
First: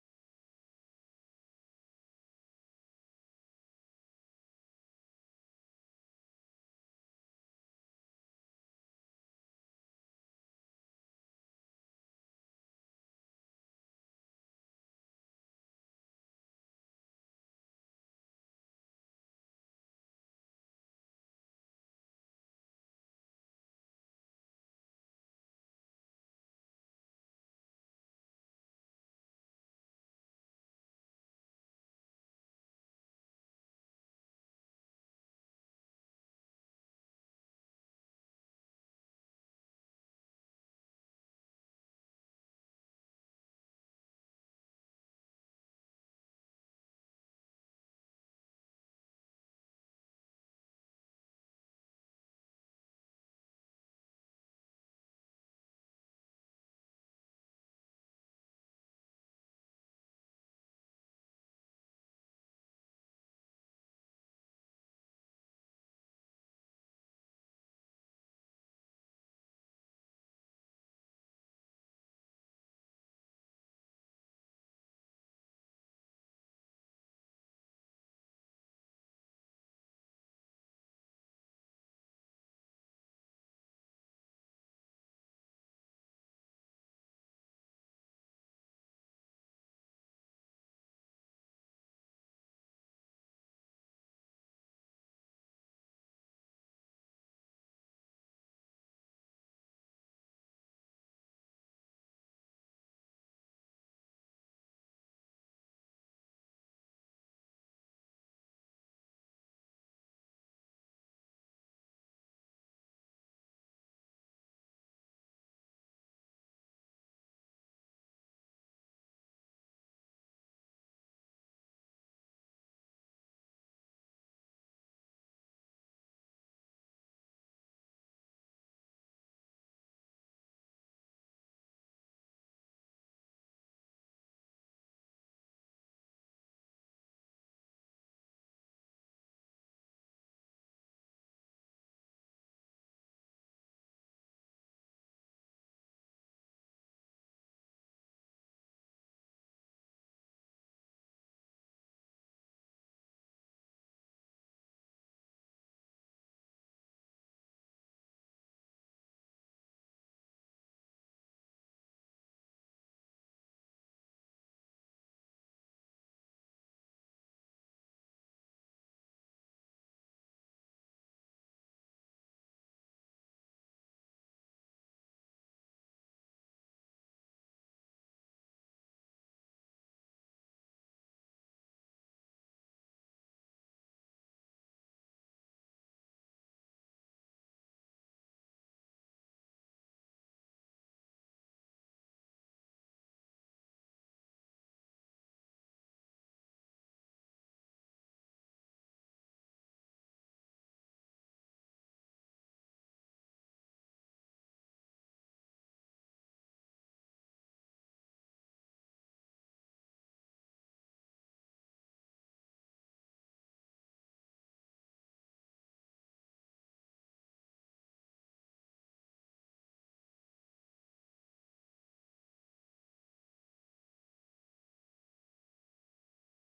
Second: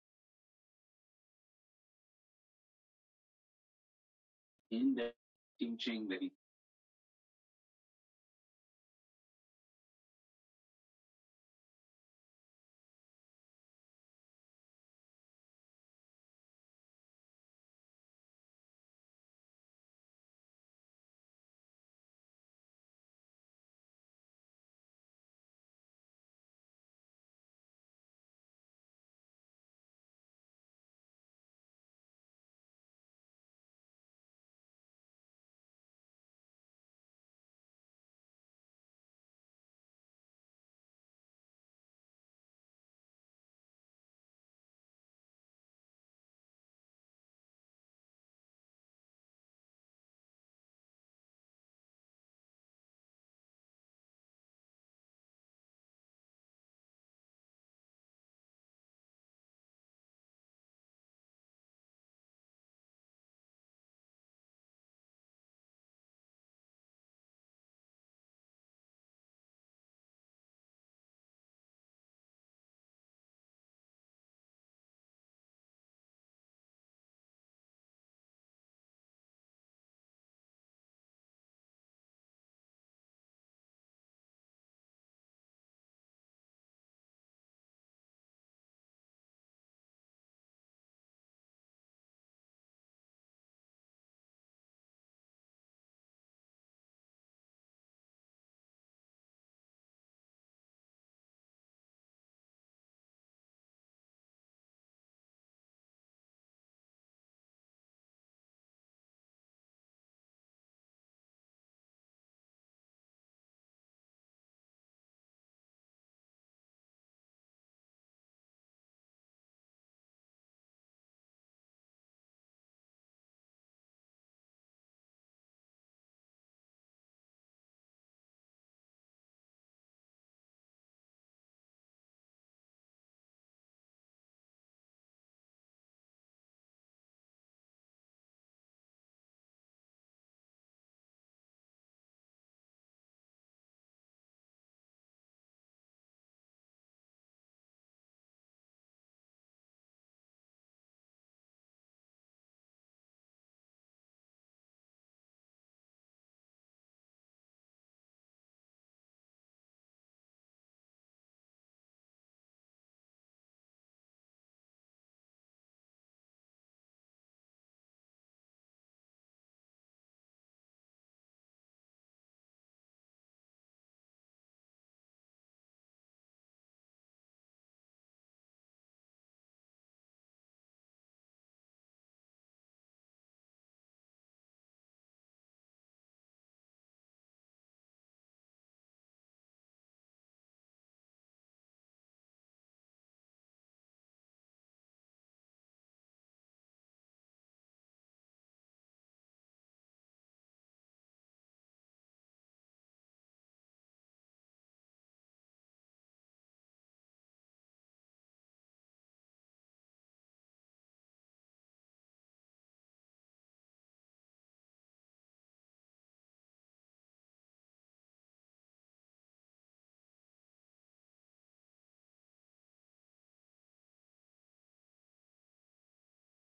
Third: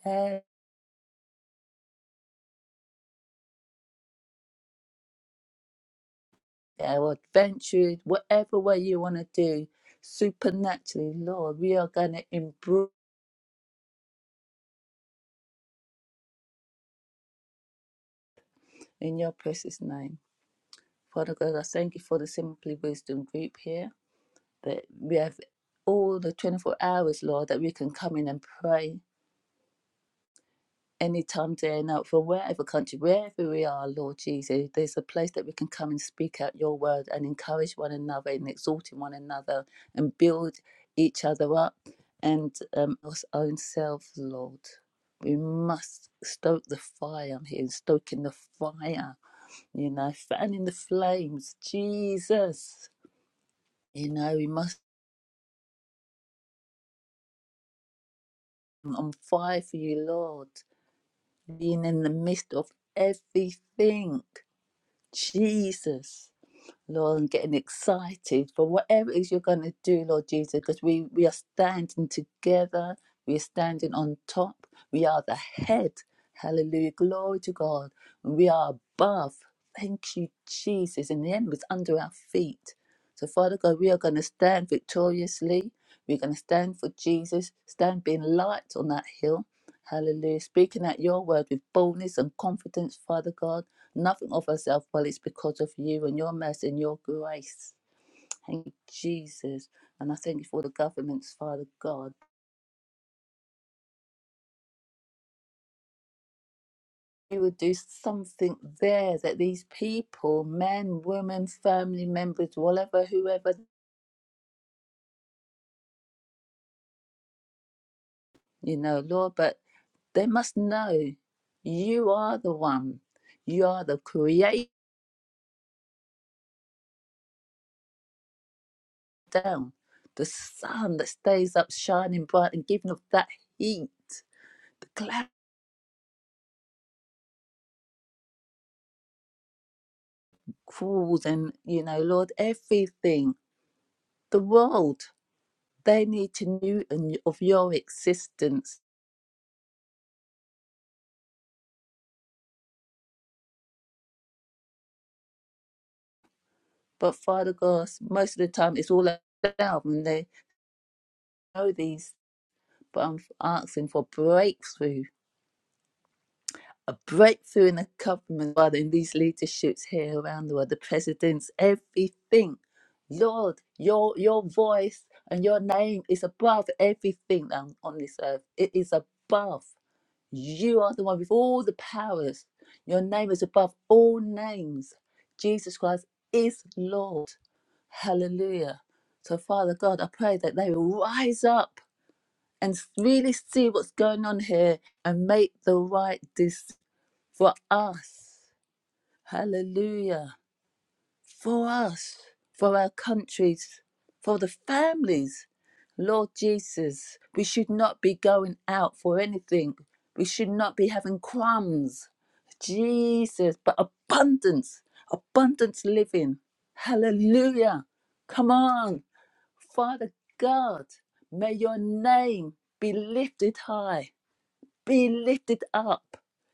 or adventure, whatever way you want to do, supernaturally, Lord, we are going to improve in your precious name. Father God, I thank you for the Simply Wisdom group here, that we have all the 24 hours, Lord, that we can come in and pray anytime, day and night, from wherever country, wherever we are, Lord Jesus, there's a place that we can come and speak out your word and encourage one another and exhorting one another and build each other up and um, our own selves, Lord. We must stoke the fire. here stoking the fire, you know, fanning the flames. Jesus, you know, we must be on fire for you, Lord, being in the midst of everything. Jesus. Lord, and getting excited for whatever it is you're going to do, Lord Jesus, because we, we are standing together. We are standing on top. We are the head. Hallelujah. Glory to God. We are above. Thank you, Jesus. And the enemy is under our feet. So, Father God, we are going to stand victoriously. We're going to stand for Jesus, stand being light on that hill. Hallelujah. Speaking out your word with boldness and confidence, Father God nothing of ourselves, but it's because of you and your mercy and your grace. Thank you, Jesus. And I thank you for the governments, Father God. You would do something there that these people, men, women, family members, whatever, whoever, you know, Lord, but they must know you are the one. You are the creator, the sun that stays up shining bright and giving off that heat, the cloud crawls and, you know, Lord, everything. the world. They need to know and- of your existence. But Father God, most of the time it's all about them, and they know these. But I'm asking for breakthrough, a breakthrough in the government, Father, in these leaderships here around the world, the presidents, everything. Lord, your your voice and your name is above everything on on this earth. It is above. You are the one with all the powers. Your name is above all names. Jesus Christ is Lord. Hallelujah. So, Father God, I pray that they will rise up and really see what's going on here and make the right decision for us. Hallelujah for us, for our countries, for the families. Lord Jesus, we should not be going out for anything. We should not be having crumbs. Jesus, but abundance, abundance living. Hallelujah. Come on. Father God, may your name be lifted high. Be lifted up.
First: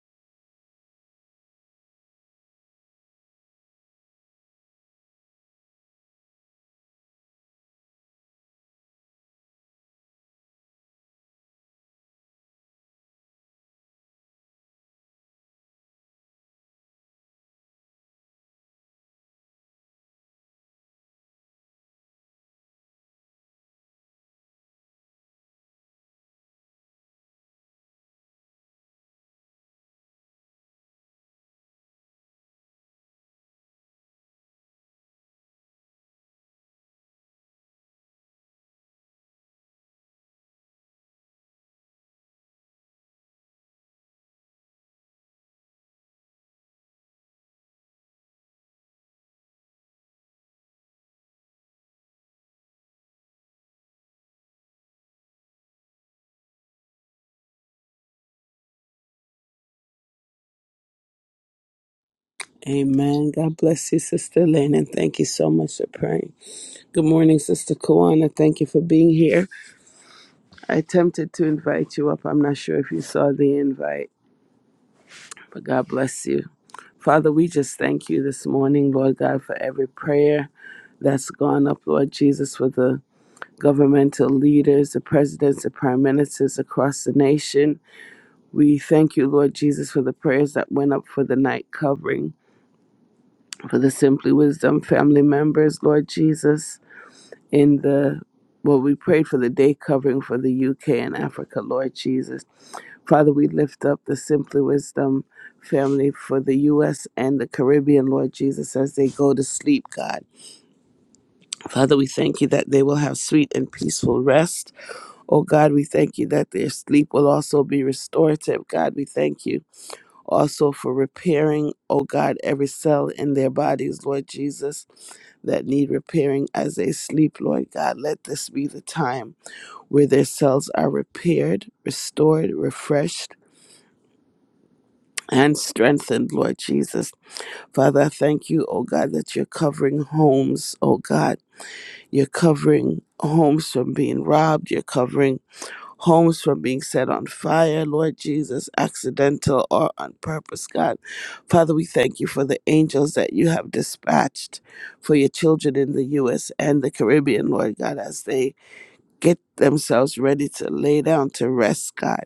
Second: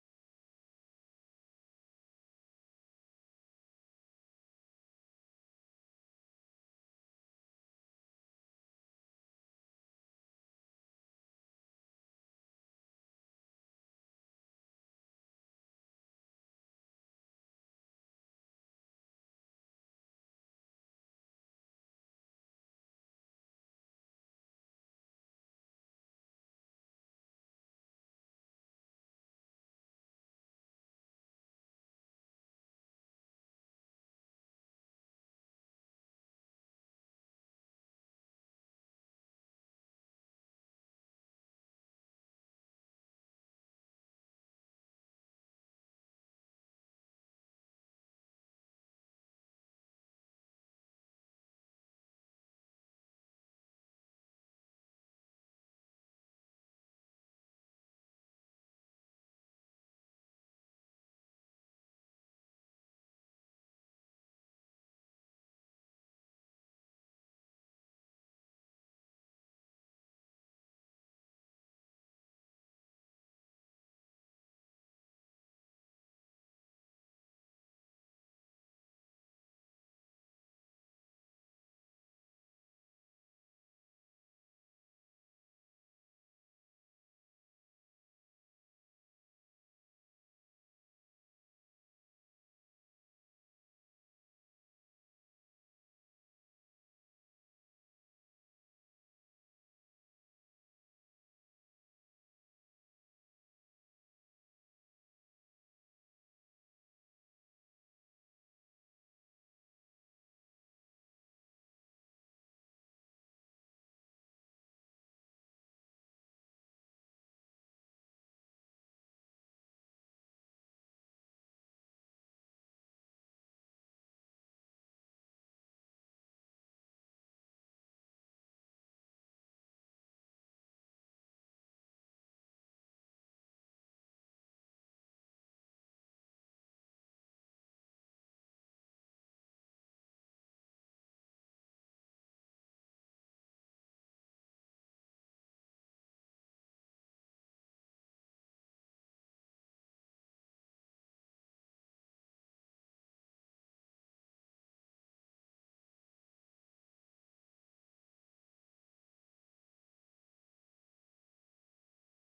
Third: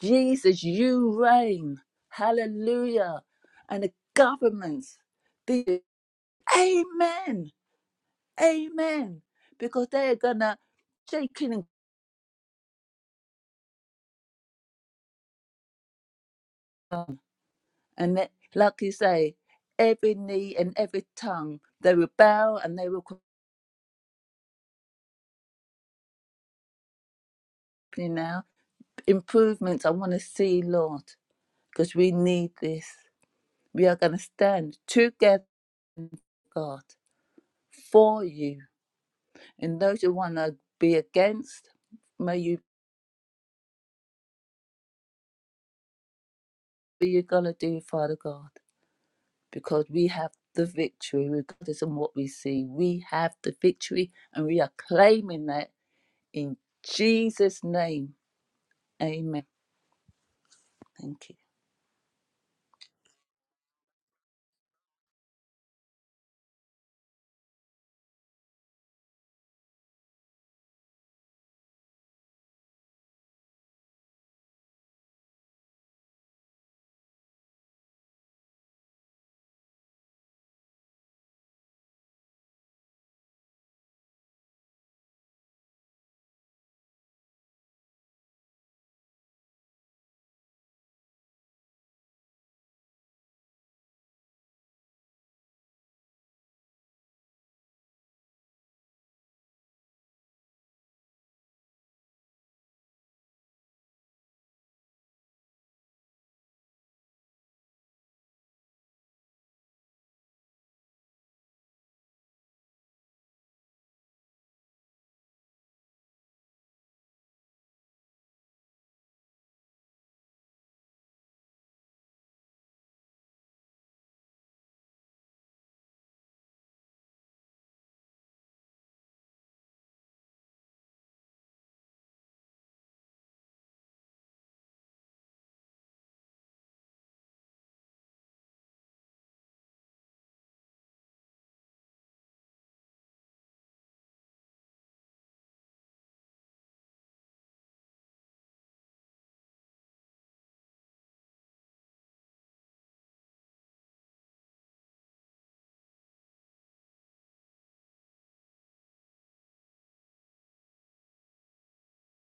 Jesus, you reign. Hallelujah. And the governments, the Amen. Amen. Because they're gonna shake it and down. And that- like you say, every knee and every tongue, they will bow and they will company now. Improvements I want to see, Lord, because we need this. We are gonna stand together, God, for you. And those who want to be against, may you be going to do, Father God, because we have the victory, regardless of what we see. We have the victory, and we are claiming that in Jesus' name. Amen. Thank you.
Amen. God bless you, Sister Elaine, and thank you so much for praying. Good morning, Sister Kawana. Thank you for being here. I attempted to invite you up. I'm not sure if you saw the invite, but God bless you. Father, we just thank you this morning, Lord God, for every prayer that's gone up, Lord Jesus, for the governmental leaders, the presidents, the prime ministers across the nation. We thank you, Lord Jesus, for the prayers that went up for the night covering, for the Simply Wisdom family members, Lord Jesus. in the well, we prayed for the day covering for the UK and Africa, Lord Jesus. Father, we lift up the Simply Wisdom family for the US and the Caribbean, Lord Jesus, as they go to sleep, God. Father, we thank you that they will have sweet and peaceful rest. Oh God, we thank you that their sleep will also be restorative. God, we thank you also for repairing, oh God, every cell in their bodies, Lord Jesus, that need repairing as they sleep, Lord God. Let this be the time where their cells are repaired, restored, refreshed, and strengthened, Lord Jesus. Father, I thank you, oh God, that you're covering homes, oh God. You're covering homes from being robbed. You're covering homes from being set on fire, Lord Jesus, accidental or on purpose, God. Father, we thank you for the angels that you have dispatched for your children in the U.S. and the Caribbean, Lord God, as they get themselves ready to lay down to rest, God.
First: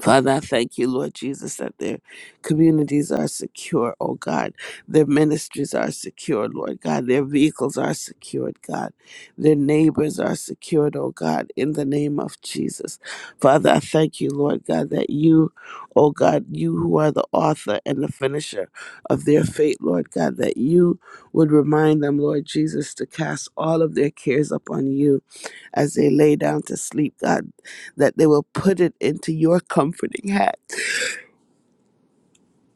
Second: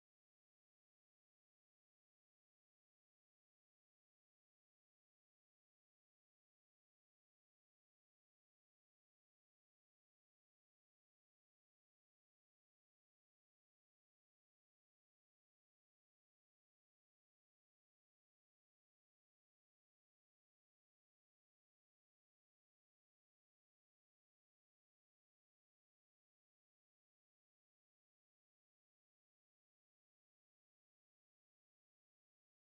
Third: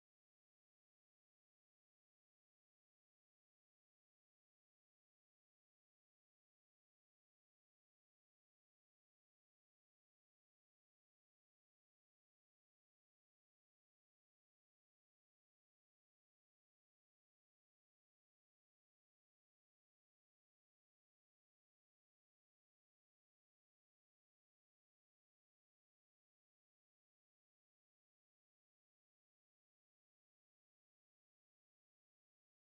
Father, I thank you, Lord Jesus, that their communities are secure, oh God. Their ministries are secure, Lord God. Their vehicles are secured, God. Their neighbors are secured, oh God, in the name of Jesus. Father, I thank you, Lord God, that you, oh God, you who are the author and the finisher of their fate, Lord God, that you would remind them, Lord Jesus, to cast all of their cares upon you as they lay down to sleep, God that they will put it into your comforting hat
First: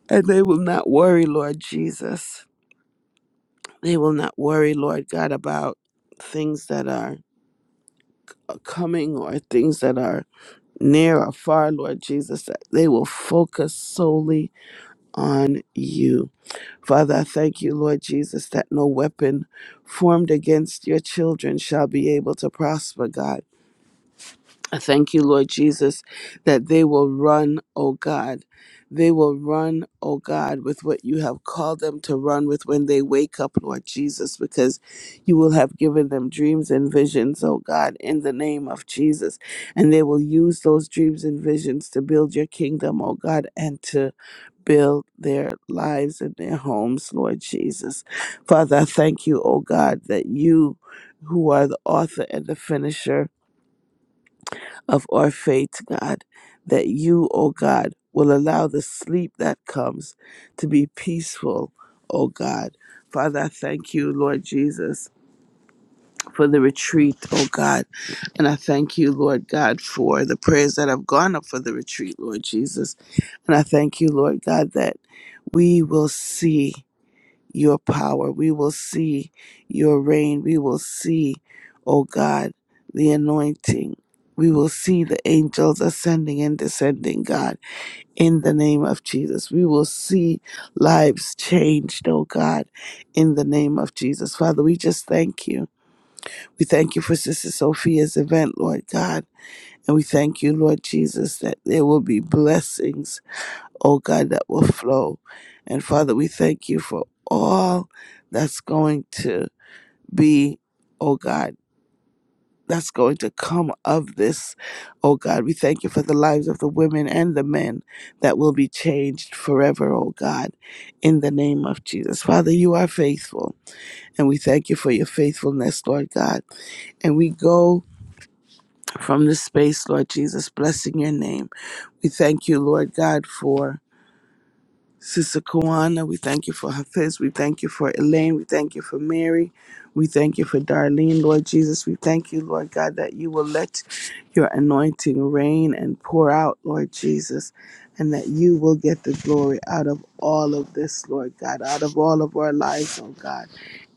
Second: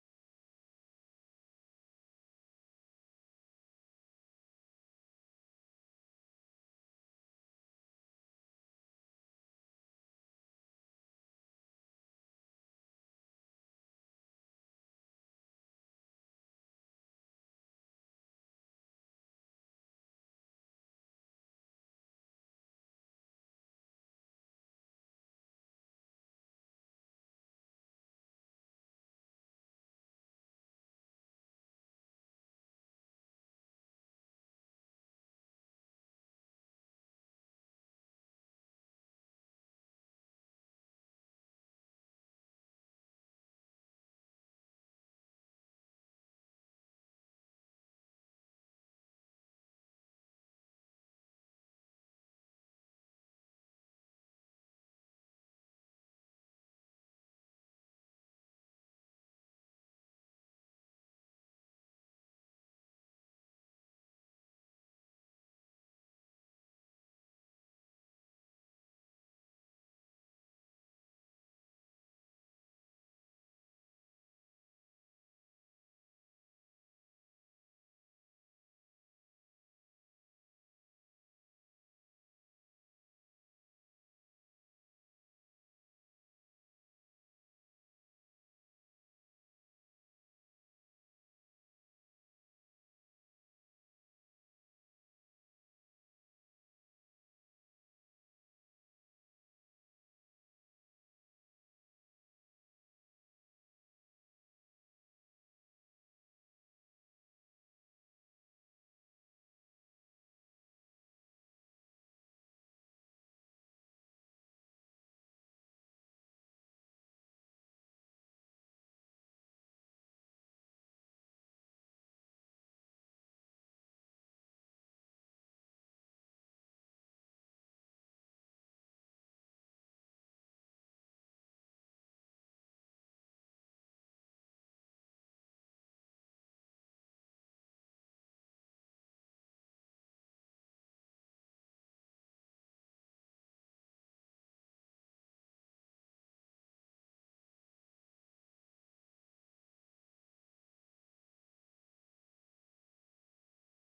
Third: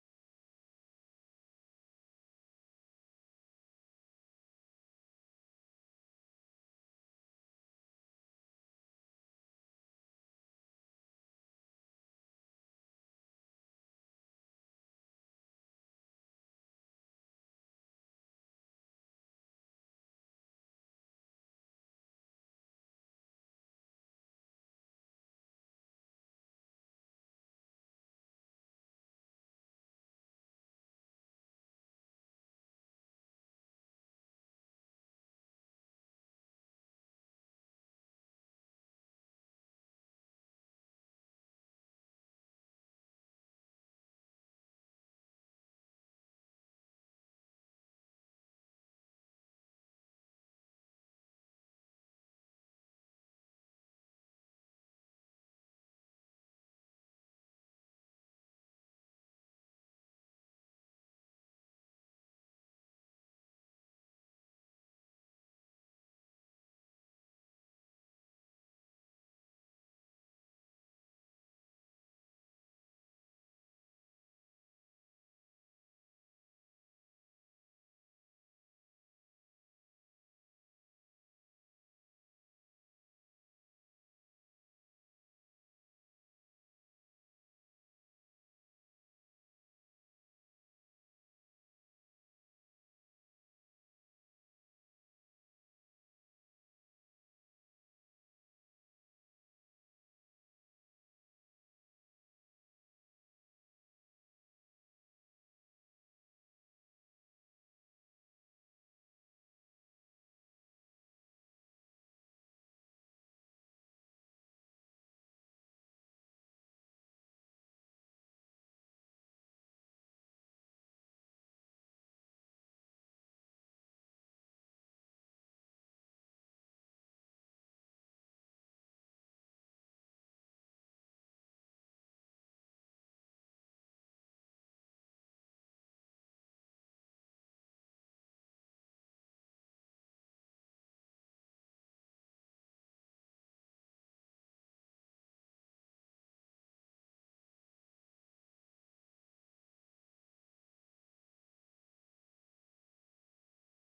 and they will not worry, Lord Jesus. They will not worry, Lord God, about things that are coming or things that are near or far, Lord Jesus, that they will focus solely on you. Father, I thank you, Lord Jesus, that no weapon formed against your children shall be able to prosper, God. I thank you, Lord Jesus, that they will run, O God. They will run, O God, with what you have called them to run with when they wake up, Lord Jesus, because you will have given them dreams and visions, O God, in the name of Jesus. And they will use those dreams and visions to build your kingdom, O God, and to build their lives and their homes, Lord Jesus. Father, I thank you, O God, that you, who are the author and the finisher, of our faith, God, that you, O God, will allow the sleep that comes to be peaceful, O God. Father, I thank you, Lord Jesus, for the retreat, O God. And I thank you, Lord God, for the prayers that have gone up for the retreat, Lord Jesus. And I thank you, Lord God, that we will see your power. We will see your reign. We will see, oh God, the anointing. We will see the angels ascending and descending, God, in the name of Jesus. We will see lives changed, oh God, in the name of Jesus. Father, we just thank you. We thank you for Sister Sophia's event, Lord God. And we thank you, Lord Jesus, that there will be blessings oh God, that will flow. And Father, we thank you for all that's going to be, oh God, that's going to come of this. Oh God, we thank you for the lives of the women and the men that will be changed forever, oh God, in the name of Jesus. Father, you are faithful, and we thank you for your faithfulness, Lord God. And we go from this space, Lord Jesus, blessing your name. We thank you, Lord God, for. Sister Kawana, we thank you for Hafiz. We thank you for Elaine. We thank you for Mary. We thank you for Darlene, Lord Jesus. We thank you, Lord God, that you will let your anointing rain and pour out, Lord Jesus, and that you will get the glory out of all of this, Lord God, out of all of our lives, oh God.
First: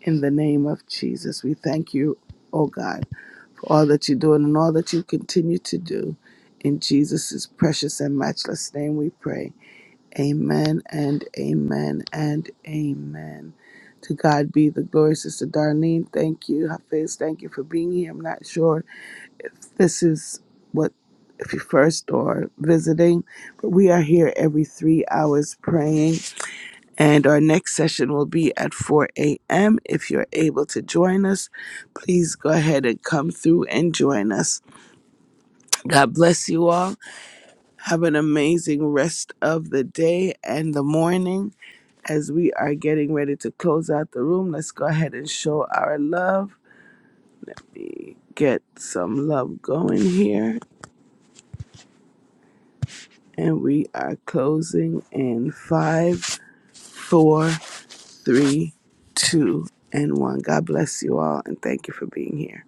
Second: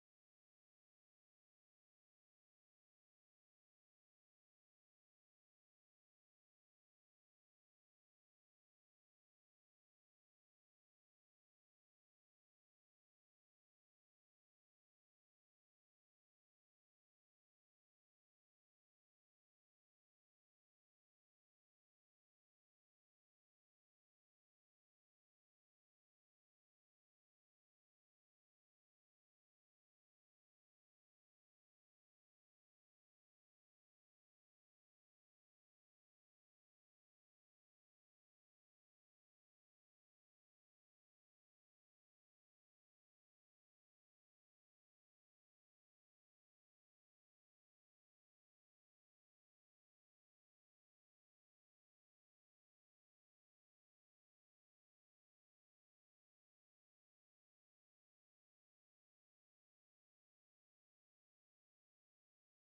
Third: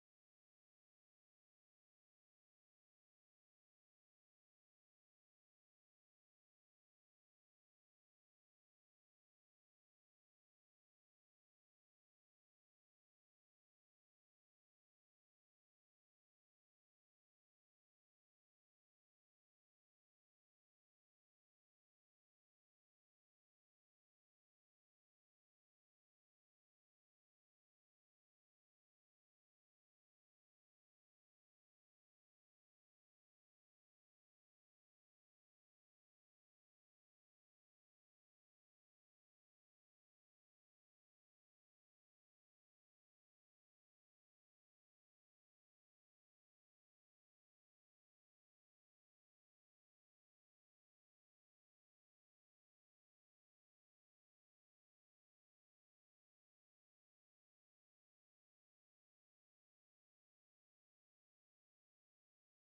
In the name of Jesus, we thank you, oh God, for all that you're doing and all that you continue to do. In Jesus' precious and matchless name, we pray. Amen and amen and amen. To God be the glory, Sister Darlene. Thank you, Hafiz. Thank you for being here. I'm not sure if this is what, if you are first or visiting, but we are here every three hours praying. And our next session will be at 4 a.m. If you're able to join us, please go ahead and come through and join us. God bless you all. Have an amazing rest of the day and the morning. As we are getting ready to close out the room, let's go ahead and show our love. Get some love going here. And we are closing in five, four, three, two, and one. God bless you all and thank you for being here.